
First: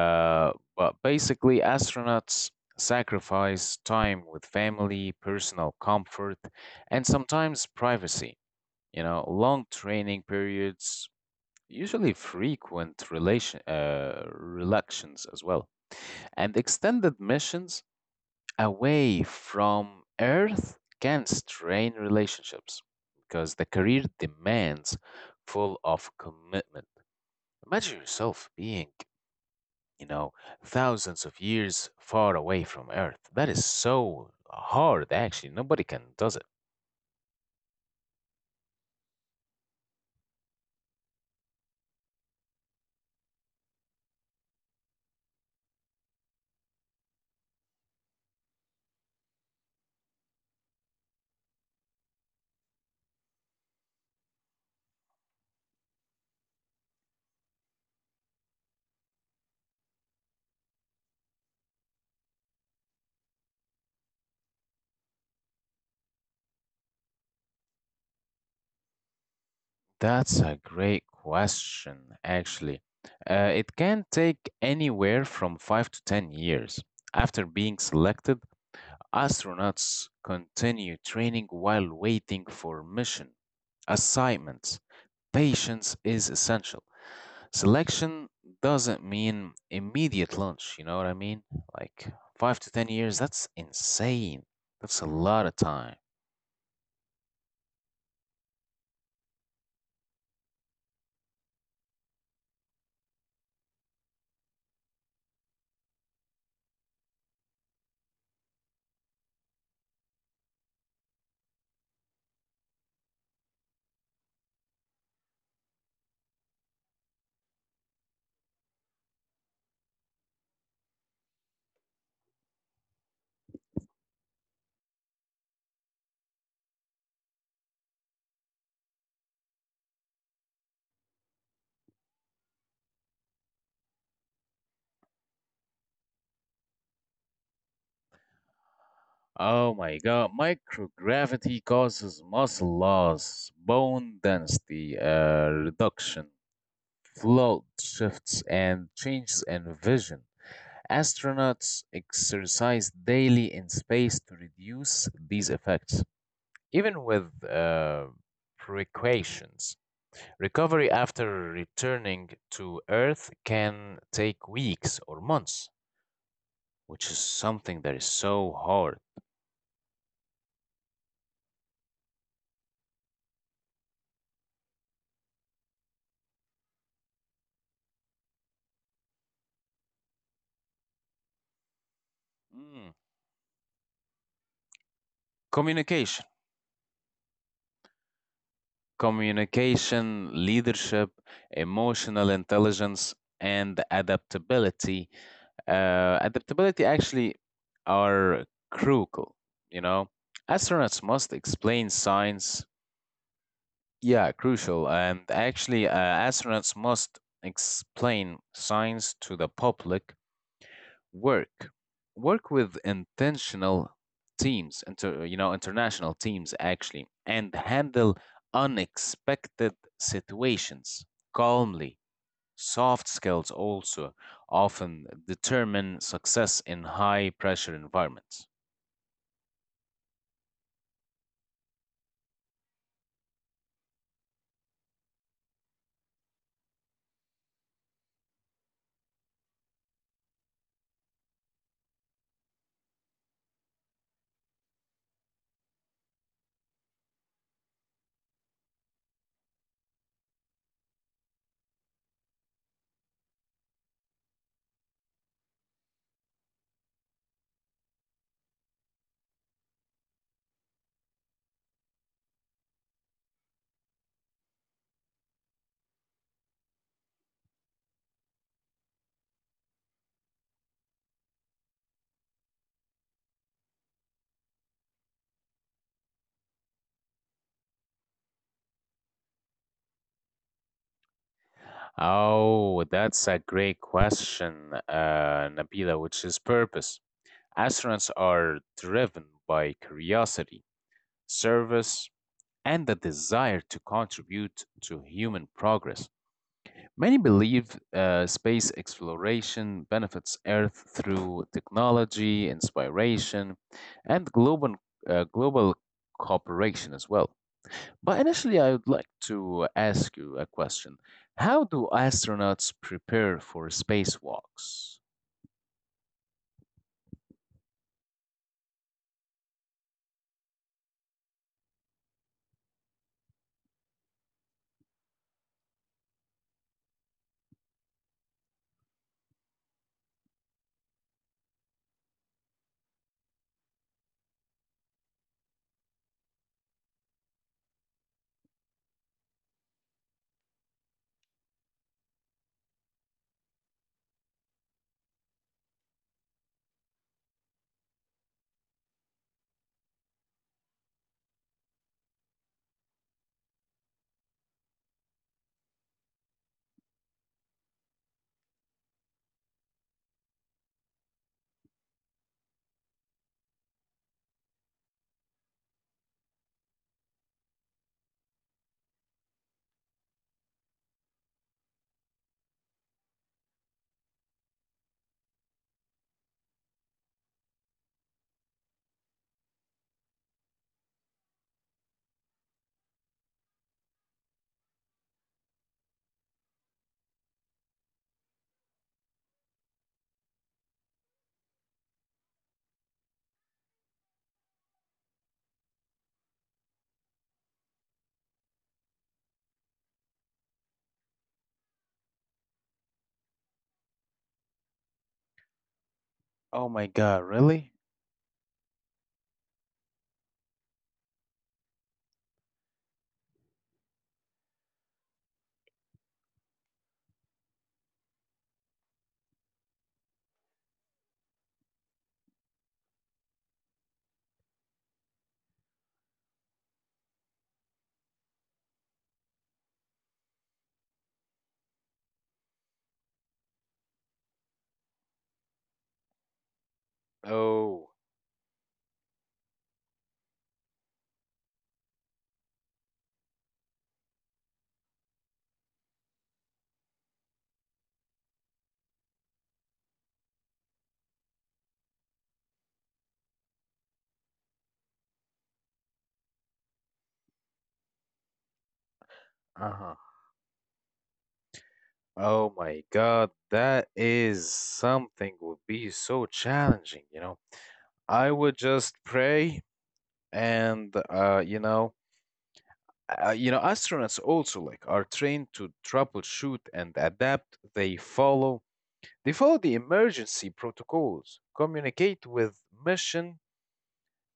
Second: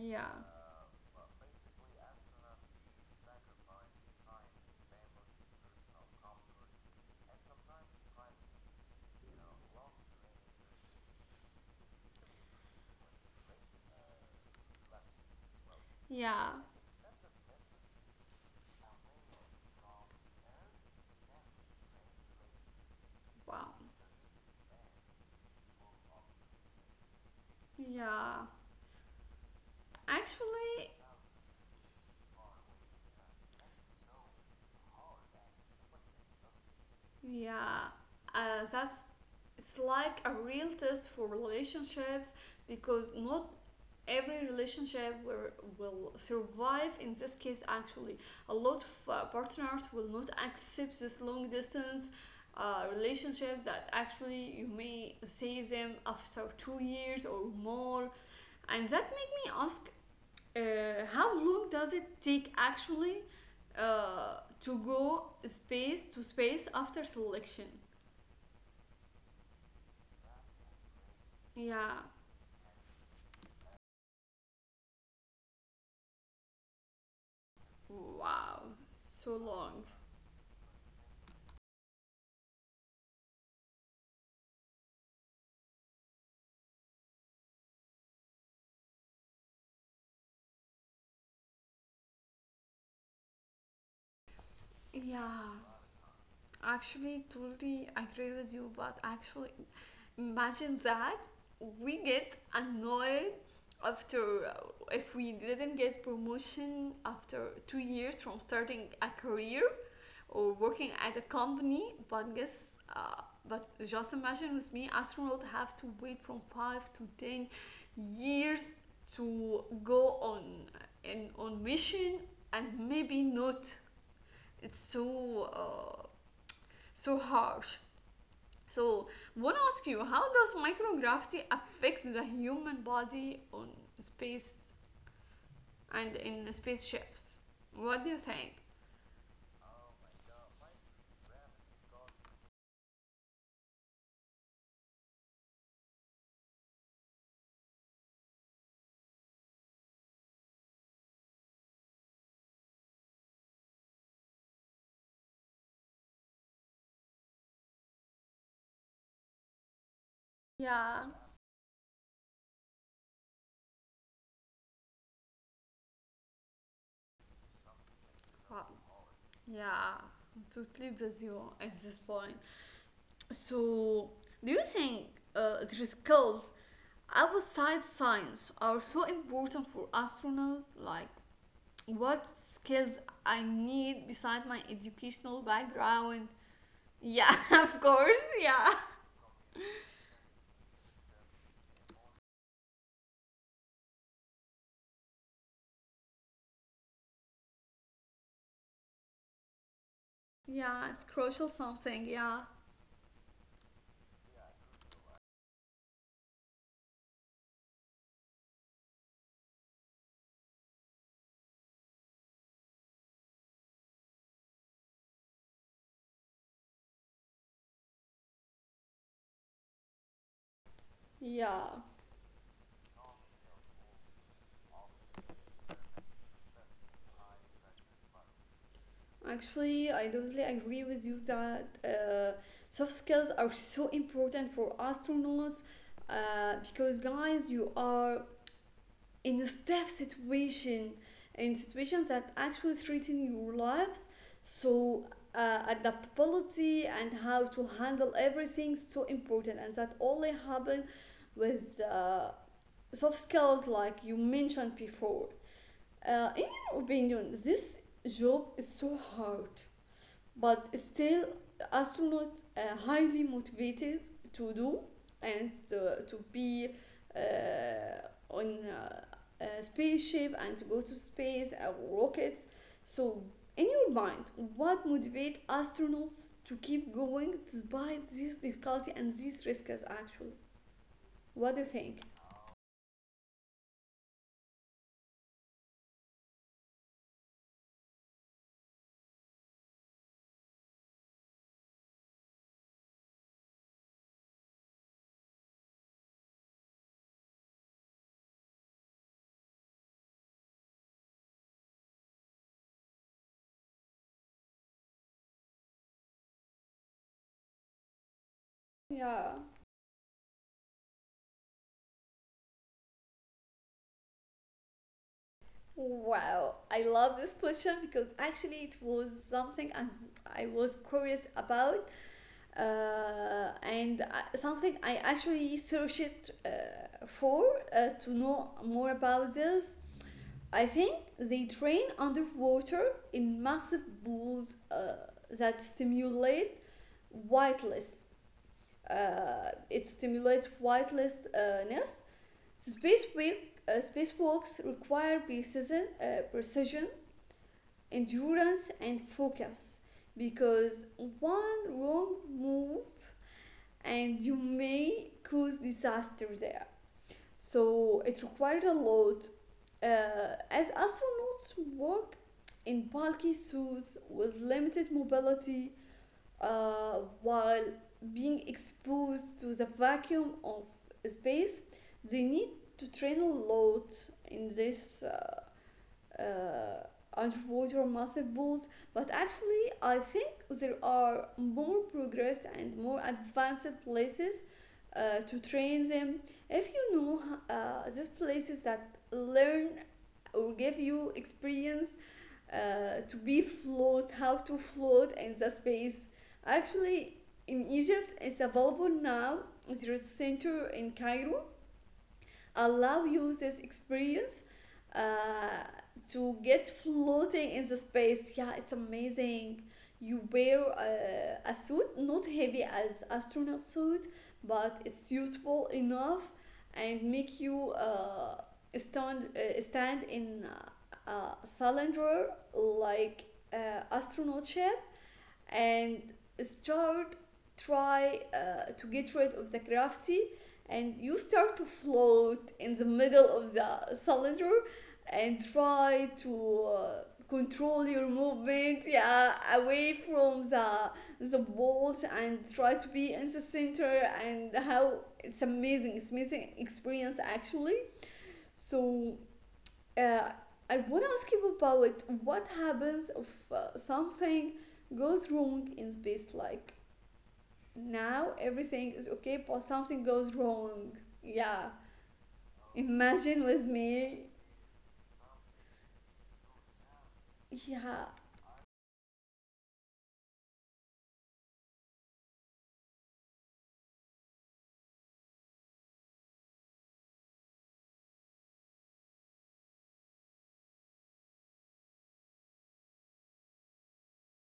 [SPEAKER 1] Yeah.
[SPEAKER 2] But basically, astronauts sacrifice time with family, personal comfort, and sometimes privacy. You know, long training periods, usually frequent relation reluctions as well,
[SPEAKER 1] Yeah.
[SPEAKER 2] and extended missions away from Earth can strain relationships because the
[SPEAKER 1] Wow.
[SPEAKER 2] career demands full of commitment. Imagine
[SPEAKER 1] Yeah,
[SPEAKER 2] yourself being, you know,
[SPEAKER 1] actually.
[SPEAKER 2] thousands of years far away from Earth. That is so hard, actually. Nobody can does it.
[SPEAKER 1] Yeah, that's it's like a real test for relationships, because not every relationship will, will survive in this case. Actually, a lot of partners will not accept this long distance relationship that actually you may see them after 2 years or more. And that make me ask, how long does it take actually to go space to space after selection?
[SPEAKER 2] That's a great
[SPEAKER 1] Yeah,
[SPEAKER 2] question, actually. It can take anywhere from 5 to 10 years. After being selected,
[SPEAKER 1] wow, so long.
[SPEAKER 2] astronauts continue training while waiting for mission assignments. Patience is essential. Selection doesn't mean immediate launch, you know what I mean? Like five to 10 years, that's insane. That's a lot of
[SPEAKER 1] Yeah,
[SPEAKER 2] time.
[SPEAKER 1] actually, totally agree with you, but actually, imagine that we get annoyed after if we didn't get promotion after 2 years from starting a career or working at a company. But guess, but just imagine with me, astronaut have to wait from 5 to 10 years to go on in on mission, and maybe not. It's so. So harsh. So, I want to ask you, how does microgravity affect the human body on space and in spaceships? What do you think?
[SPEAKER 2] Oh my God, microgravity causes muscle loss, bone density reduction, float shifts, and changes in vision. Astronauts exercise daily in space to reduce these effects, even with precautions. Recovery
[SPEAKER 1] Yeah.
[SPEAKER 2] after returning to Earth can take weeks or months, which is something that is so
[SPEAKER 1] Wow.
[SPEAKER 2] hard.
[SPEAKER 1] Yeah, I'm totally with you at this point. So, do you think the skills outside science are so important for astronaut? Like, what
[SPEAKER 2] Mm.
[SPEAKER 1] skills I need beside my educational
[SPEAKER 2] Communication,
[SPEAKER 1] background. Yeah, of course. Yeah.
[SPEAKER 2] communication, leadership, emotional intelligence, and adaptability. Adaptability actually are crucial, you know.
[SPEAKER 1] Yeah,
[SPEAKER 2] Astronauts
[SPEAKER 1] it's
[SPEAKER 2] must
[SPEAKER 1] crucial
[SPEAKER 2] explain
[SPEAKER 1] something. Yeah.
[SPEAKER 2] science. Yeah, crucial. And actually, astronauts must explain science to the public, work work with you know, international teams actually, and handle unexpected situations
[SPEAKER 1] Yeah.
[SPEAKER 2] calmly. Soft skills also often determine success in high pressure environments.
[SPEAKER 1] Actually, I totally agree with you that soft skills are so important for astronauts, because, guys, you are in a tough situation, in situations that actually threaten your lives. So, adaptability and how to handle everything is so important, and that only happen with soft skills like you mentioned before. In your opinion, this job is so hard, but still astronauts are highly motivated to do and to be uh, on a spaceship and to go to space or rockets. So, in your mind, what motivates astronauts to keep going despite this difficulty and these risks, actually? What do you think?
[SPEAKER 2] Oh, that's a great question, Nabila, which is purpose. Astronauts are driven by curiosity, service, and the desire to contribute to human progress. Many believe space exploration benefits Earth through technology, inspiration, and global cooperation as well. But initially, I would like
[SPEAKER 1] Yeah.
[SPEAKER 2] to ask you a question. How do astronauts prepare for spacewalks?
[SPEAKER 1] Wow, I love this question, because actually it was something I was curious about, and something I actually searched for, to know more about this. I think they train underwater in massive pools that stimulate whitelist. It stimulates whitelistness. Spacewalk, spacewalks require precision, precision, endurance and focus, because one wrong move and you may cause disaster there. So it required a lot. As astronauts work in bulky suits with limited mobility while being exposed to the vacuum of space, they need to train a lot in this uh, underwater massive pools. But actually, I think there are more progressed and more advanced places to train them. If you know these places that learn or give you experience to be float, how to float in the space. Actually, in Egypt, it's available now. There is a center in Cairo allow users experience uh, to
[SPEAKER 2] Oh
[SPEAKER 1] get
[SPEAKER 2] my God,
[SPEAKER 1] floating
[SPEAKER 2] really?
[SPEAKER 1] in the space. Yeah, it's amazing. You wear a suit, not heavy as astronaut suit, but it's suitable enough and make you stand in a cylinder like astronaut ship and start try to get rid of the gravity, and you start to float in the middle of the cylinder and try to control
[SPEAKER 2] Oh,
[SPEAKER 1] your movement, yeah, away from the walls and try to be in the center. And how it's amazing experience actually. So uh, I want to ask you about what happens if something goes wrong in space. Like now, everything is okay, but
[SPEAKER 2] uh
[SPEAKER 1] something
[SPEAKER 2] huh.
[SPEAKER 1] goes wrong. Yeah,
[SPEAKER 2] Oh my
[SPEAKER 1] imagine
[SPEAKER 2] God,
[SPEAKER 1] with
[SPEAKER 2] that
[SPEAKER 1] me.
[SPEAKER 2] is something would be so challenging, you know.
[SPEAKER 1] Yeah,
[SPEAKER 2] I would just pray and you know, astronauts also like are trained to troubleshoot and adapt. They follow the emergency protocols, communicate with mission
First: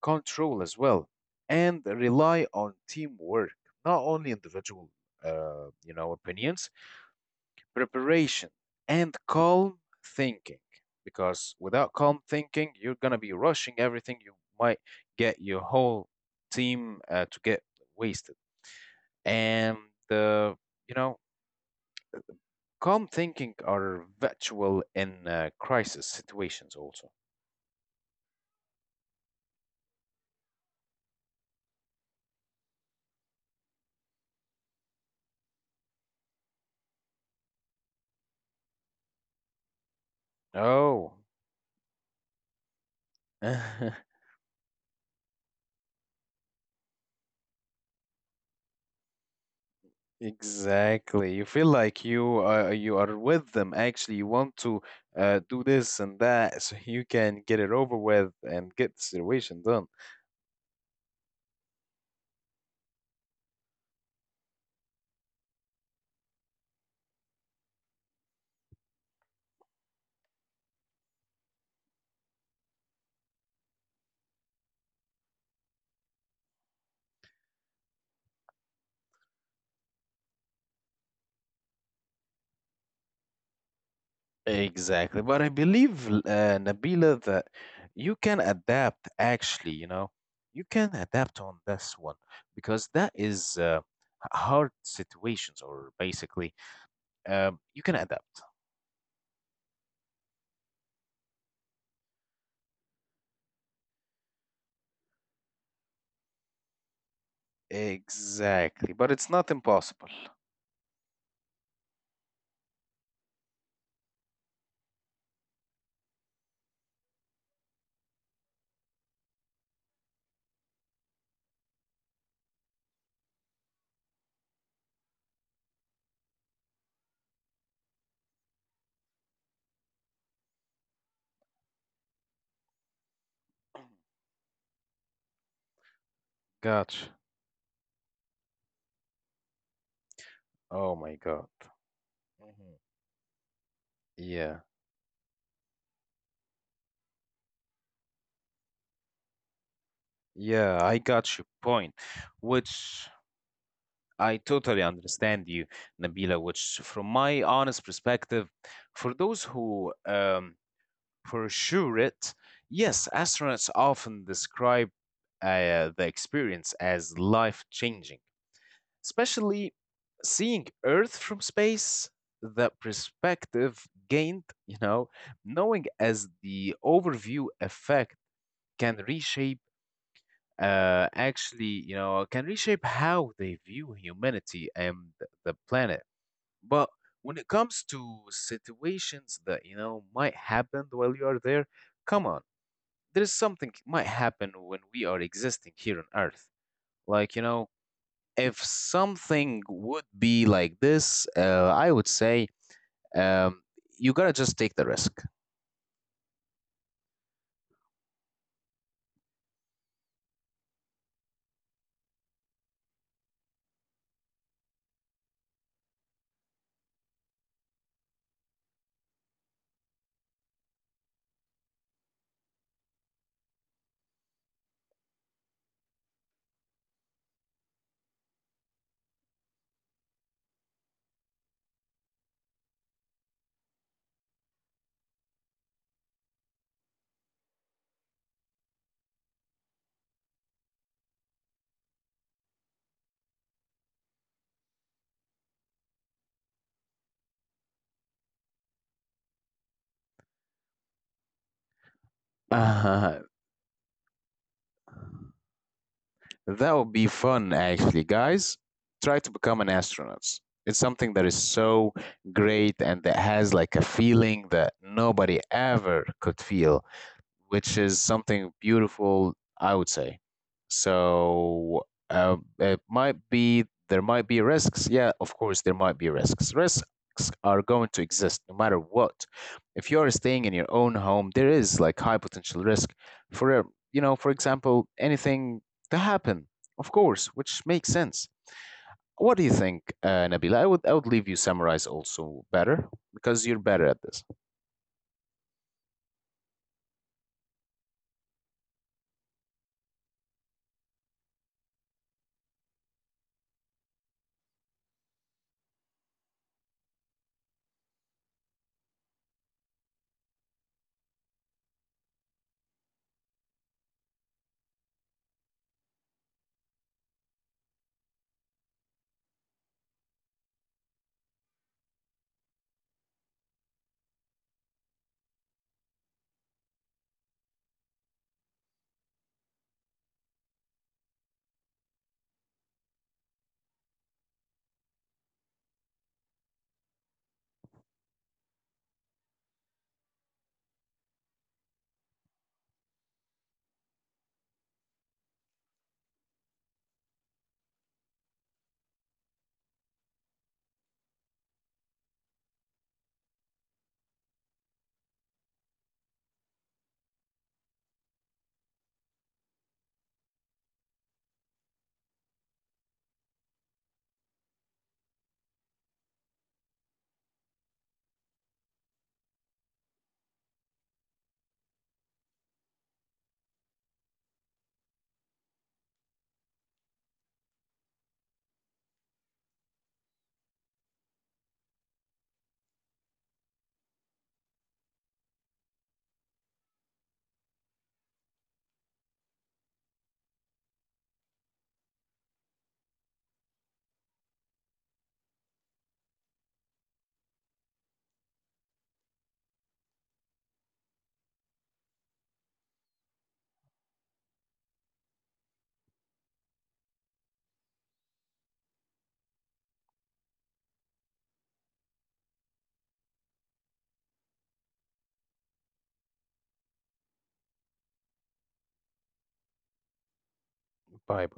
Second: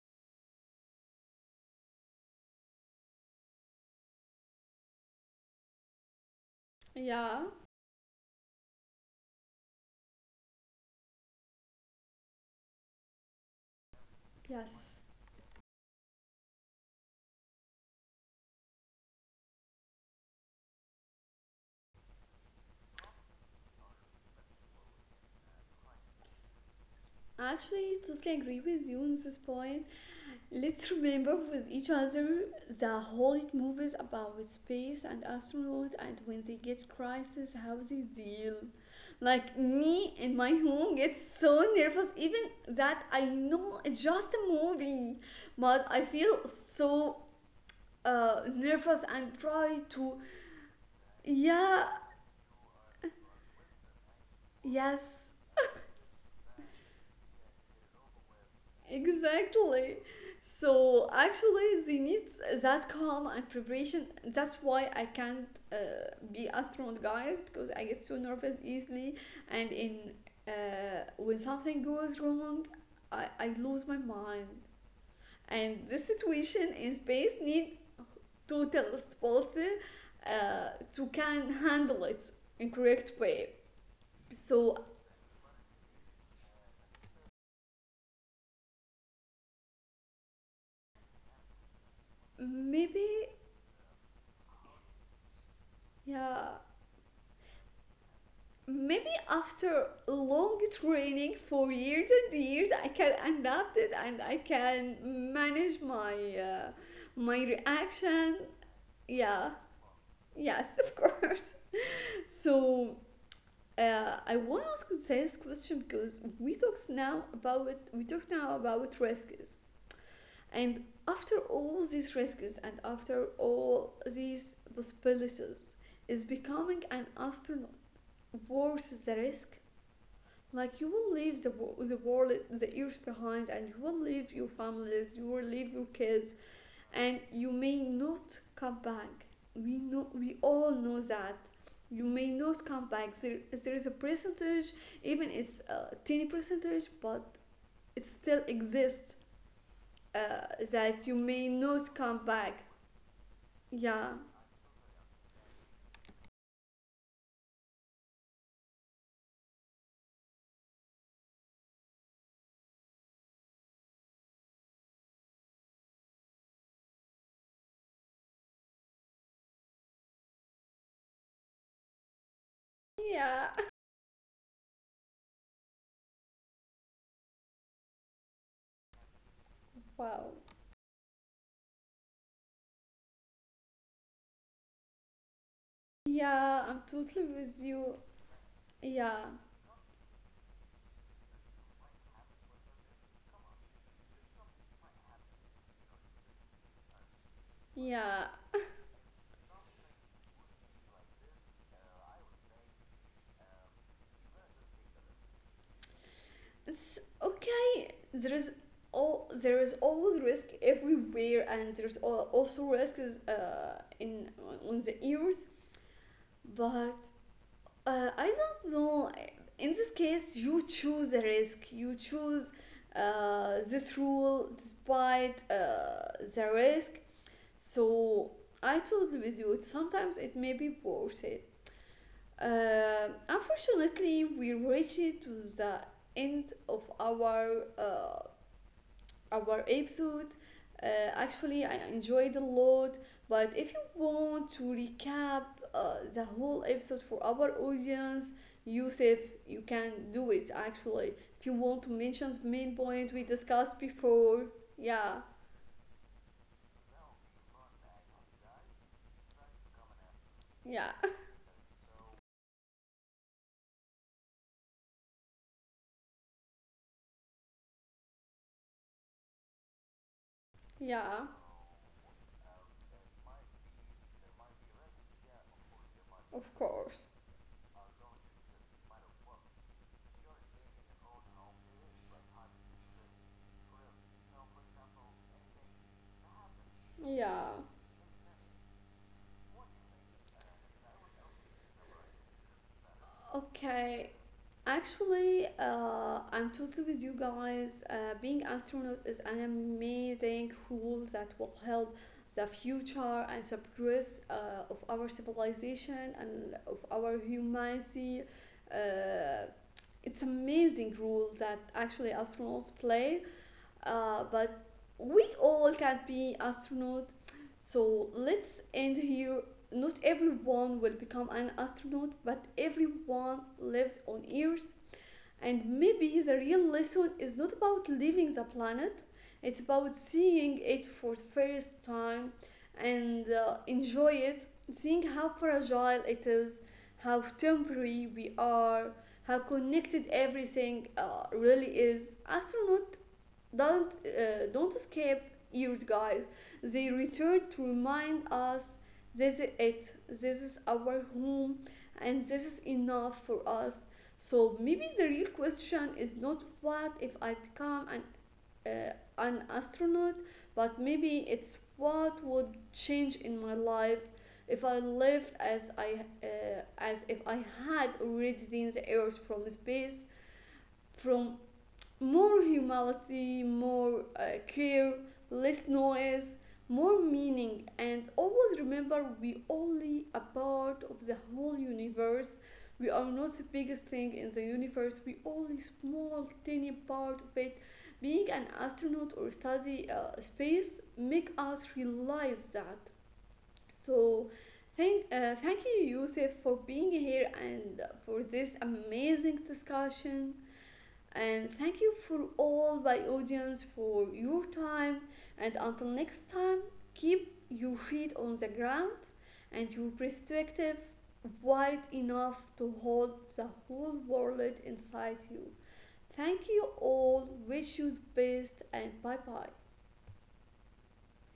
[SPEAKER 2] control as well, and rely on teamwork, not only individual you know, opinions.
[SPEAKER 1] yeah,
[SPEAKER 2] Preparation and calm thinking, because without calm thinking you're going to be rushing everything. You might
[SPEAKER 1] yes.
[SPEAKER 2] get your whole team to get wasted and uh, you know, calm thinking are virtual in crisis situations also.
[SPEAKER 1] Actually, totally agree with you on this point. Let's remember with each other the Hollywood movies about space and astronaut and when they get crisis, how they deal. Like me in my home
[SPEAKER 2] Oh,
[SPEAKER 1] gets so nervous even that I know it's just a movie, but I feel so nervous and try to.
[SPEAKER 2] exactly. You feel
[SPEAKER 1] Yeah,
[SPEAKER 2] like you are with them actually. You want to
[SPEAKER 1] yes.
[SPEAKER 2] do this and that so you can get it over with and get the situation done.
[SPEAKER 1] Exactly. So actually, they need that calm and preparation. That's why I can't be astronaut, guys, because I get so nervous easily, and in when something goes wrong, I lose my mind. And this situation in space need total stability to can handle it in correct way. So
[SPEAKER 2] Exactly. But I believe, Nabila, that you can adapt actually, you know, you can adapt on this one because
[SPEAKER 1] maybe,
[SPEAKER 2] that is hard situations, or basically,
[SPEAKER 1] yeah,
[SPEAKER 2] you can adapt.
[SPEAKER 1] maybe after long training for years and years I can adapt it and I can manage my uh, my reaction.
[SPEAKER 2] Exactly. But it's not
[SPEAKER 1] Yeah,
[SPEAKER 2] impossible.
[SPEAKER 1] yes, of course. So I want to ask this question because we talked now about risks. And after all these risks and after all these possibilities, is becoming an astronaut worth the risk? Like you will leave the world, the earth behind, and you will leave your families, you will leave your kids,
[SPEAKER 2] Gotcha.
[SPEAKER 1] and you may not come back. We know, we all
[SPEAKER 2] Oh
[SPEAKER 1] know
[SPEAKER 2] my
[SPEAKER 1] that.
[SPEAKER 2] God.
[SPEAKER 1] You may not
[SPEAKER 2] Mhm.
[SPEAKER 1] come back. There is a
[SPEAKER 2] Yeah.
[SPEAKER 1] percentage, even it's a tiny percentage, but it still exists,
[SPEAKER 2] Yeah, I
[SPEAKER 1] that you
[SPEAKER 2] got your
[SPEAKER 1] may
[SPEAKER 2] point,
[SPEAKER 1] not come back.
[SPEAKER 2] which
[SPEAKER 1] Yeah.
[SPEAKER 2] I totally understand you, Nabila, which, from my honest perspective, for those who pursue it, yes, astronauts often describe the experience as life changing, especially seeing Earth from space. The
[SPEAKER 1] Yeah.
[SPEAKER 2] perspective gained, you know, knowing as the overview effect can reshape
[SPEAKER 1] Wow.
[SPEAKER 2] can reshape how they view humanity and the planet.
[SPEAKER 1] Yeah, I'm
[SPEAKER 2] But
[SPEAKER 1] totally
[SPEAKER 2] when it
[SPEAKER 1] with
[SPEAKER 2] comes
[SPEAKER 1] you.
[SPEAKER 2] to
[SPEAKER 1] Yeah.
[SPEAKER 2] situations that, you know, might happen while you are there, come on, there is something might happen when we are existing here on Earth. Like, you know,
[SPEAKER 1] Yeah,
[SPEAKER 2] if something would be like this, I would say, um, you gotta just take the risk.
[SPEAKER 1] it's okay. There is always risk everywhere, and there's also risks in, on the ears. But I don't know, in this case you choose the risk, you choose this rule despite the risk. So I totally with you, sometimes it may be worth it. Unfortunately, we reached to the end of our episode. Actually, I enjoyed a lot. But if you want to recap the whole episode for our audience, Yusuf, you can do it actually. If you want to mention the main point we discussed before, yeah,
[SPEAKER 2] That would be fun, actually, guys. Try to become an astronaut. It's
[SPEAKER 1] yeah,
[SPEAKER 2] something that is so great and that has like a feeling that nobody ever could feel, which is something beautiful, I would say.
[SPEAKER 1] yeah,
[SPEAKER 2] So it might be, there might be risks. Yeah, of course there might be
[SPEAKER 1] of
[SPEAKER 2] risks. Risks
[SPEAKER 1] course.
[SPEAKER 2] are going to exist no matter what. If you are staying in your own home, there is like high potential risk for you know, for example, anything to happen. Of course,
[SPEAKER 1] Yeah.
[SPEAKER 2] which makes sense. What do you think, Nabila? I would leave you summarize also better because you're better at
[SPEAKER 1] Okay.
[SPEAKER 2] this.
[SPEAKER 1] Actually, I'm totally with you, guys. Being astronaut is an amazing rule that will help the future and the progress of our civilization and of our humanity. Uh, it's amazing role that actually astronauts play. But we all can be astronaut. So let's end here. Not everyone will become an astronaut, but everyone lives on Earth, and maybe the real lesson is not about leaving the planet, it's about seeing it for the first time and enjoy it, seeing how fragile it is, how temporary we are, how connected everything really is. Astronaut don't escape years, guys. They return to remind us this is it. This is our home, and this is enough for us. So maybe the real question is not what if I become an astronaut, but maybe it's what would change in my life if I lived as I as if I had already seen the Earth from space, from more humanity, more care, less noise, more meaning. And always remember, we only a part of the whole universe. We are not the biggest thing in the universe. We only small, tiny part of it. Being an astronaut or study space make us realize that. So, thank you, Yusuf, for being here and for this amazing discussion. And thank you for all my audience for your time. And until next time, keep your feet on the ground and your perspective wide enough to hold the whole world inside you. Thank you all. Wish you the best, and bye bye.
[SPEAKER 2] Bye bye.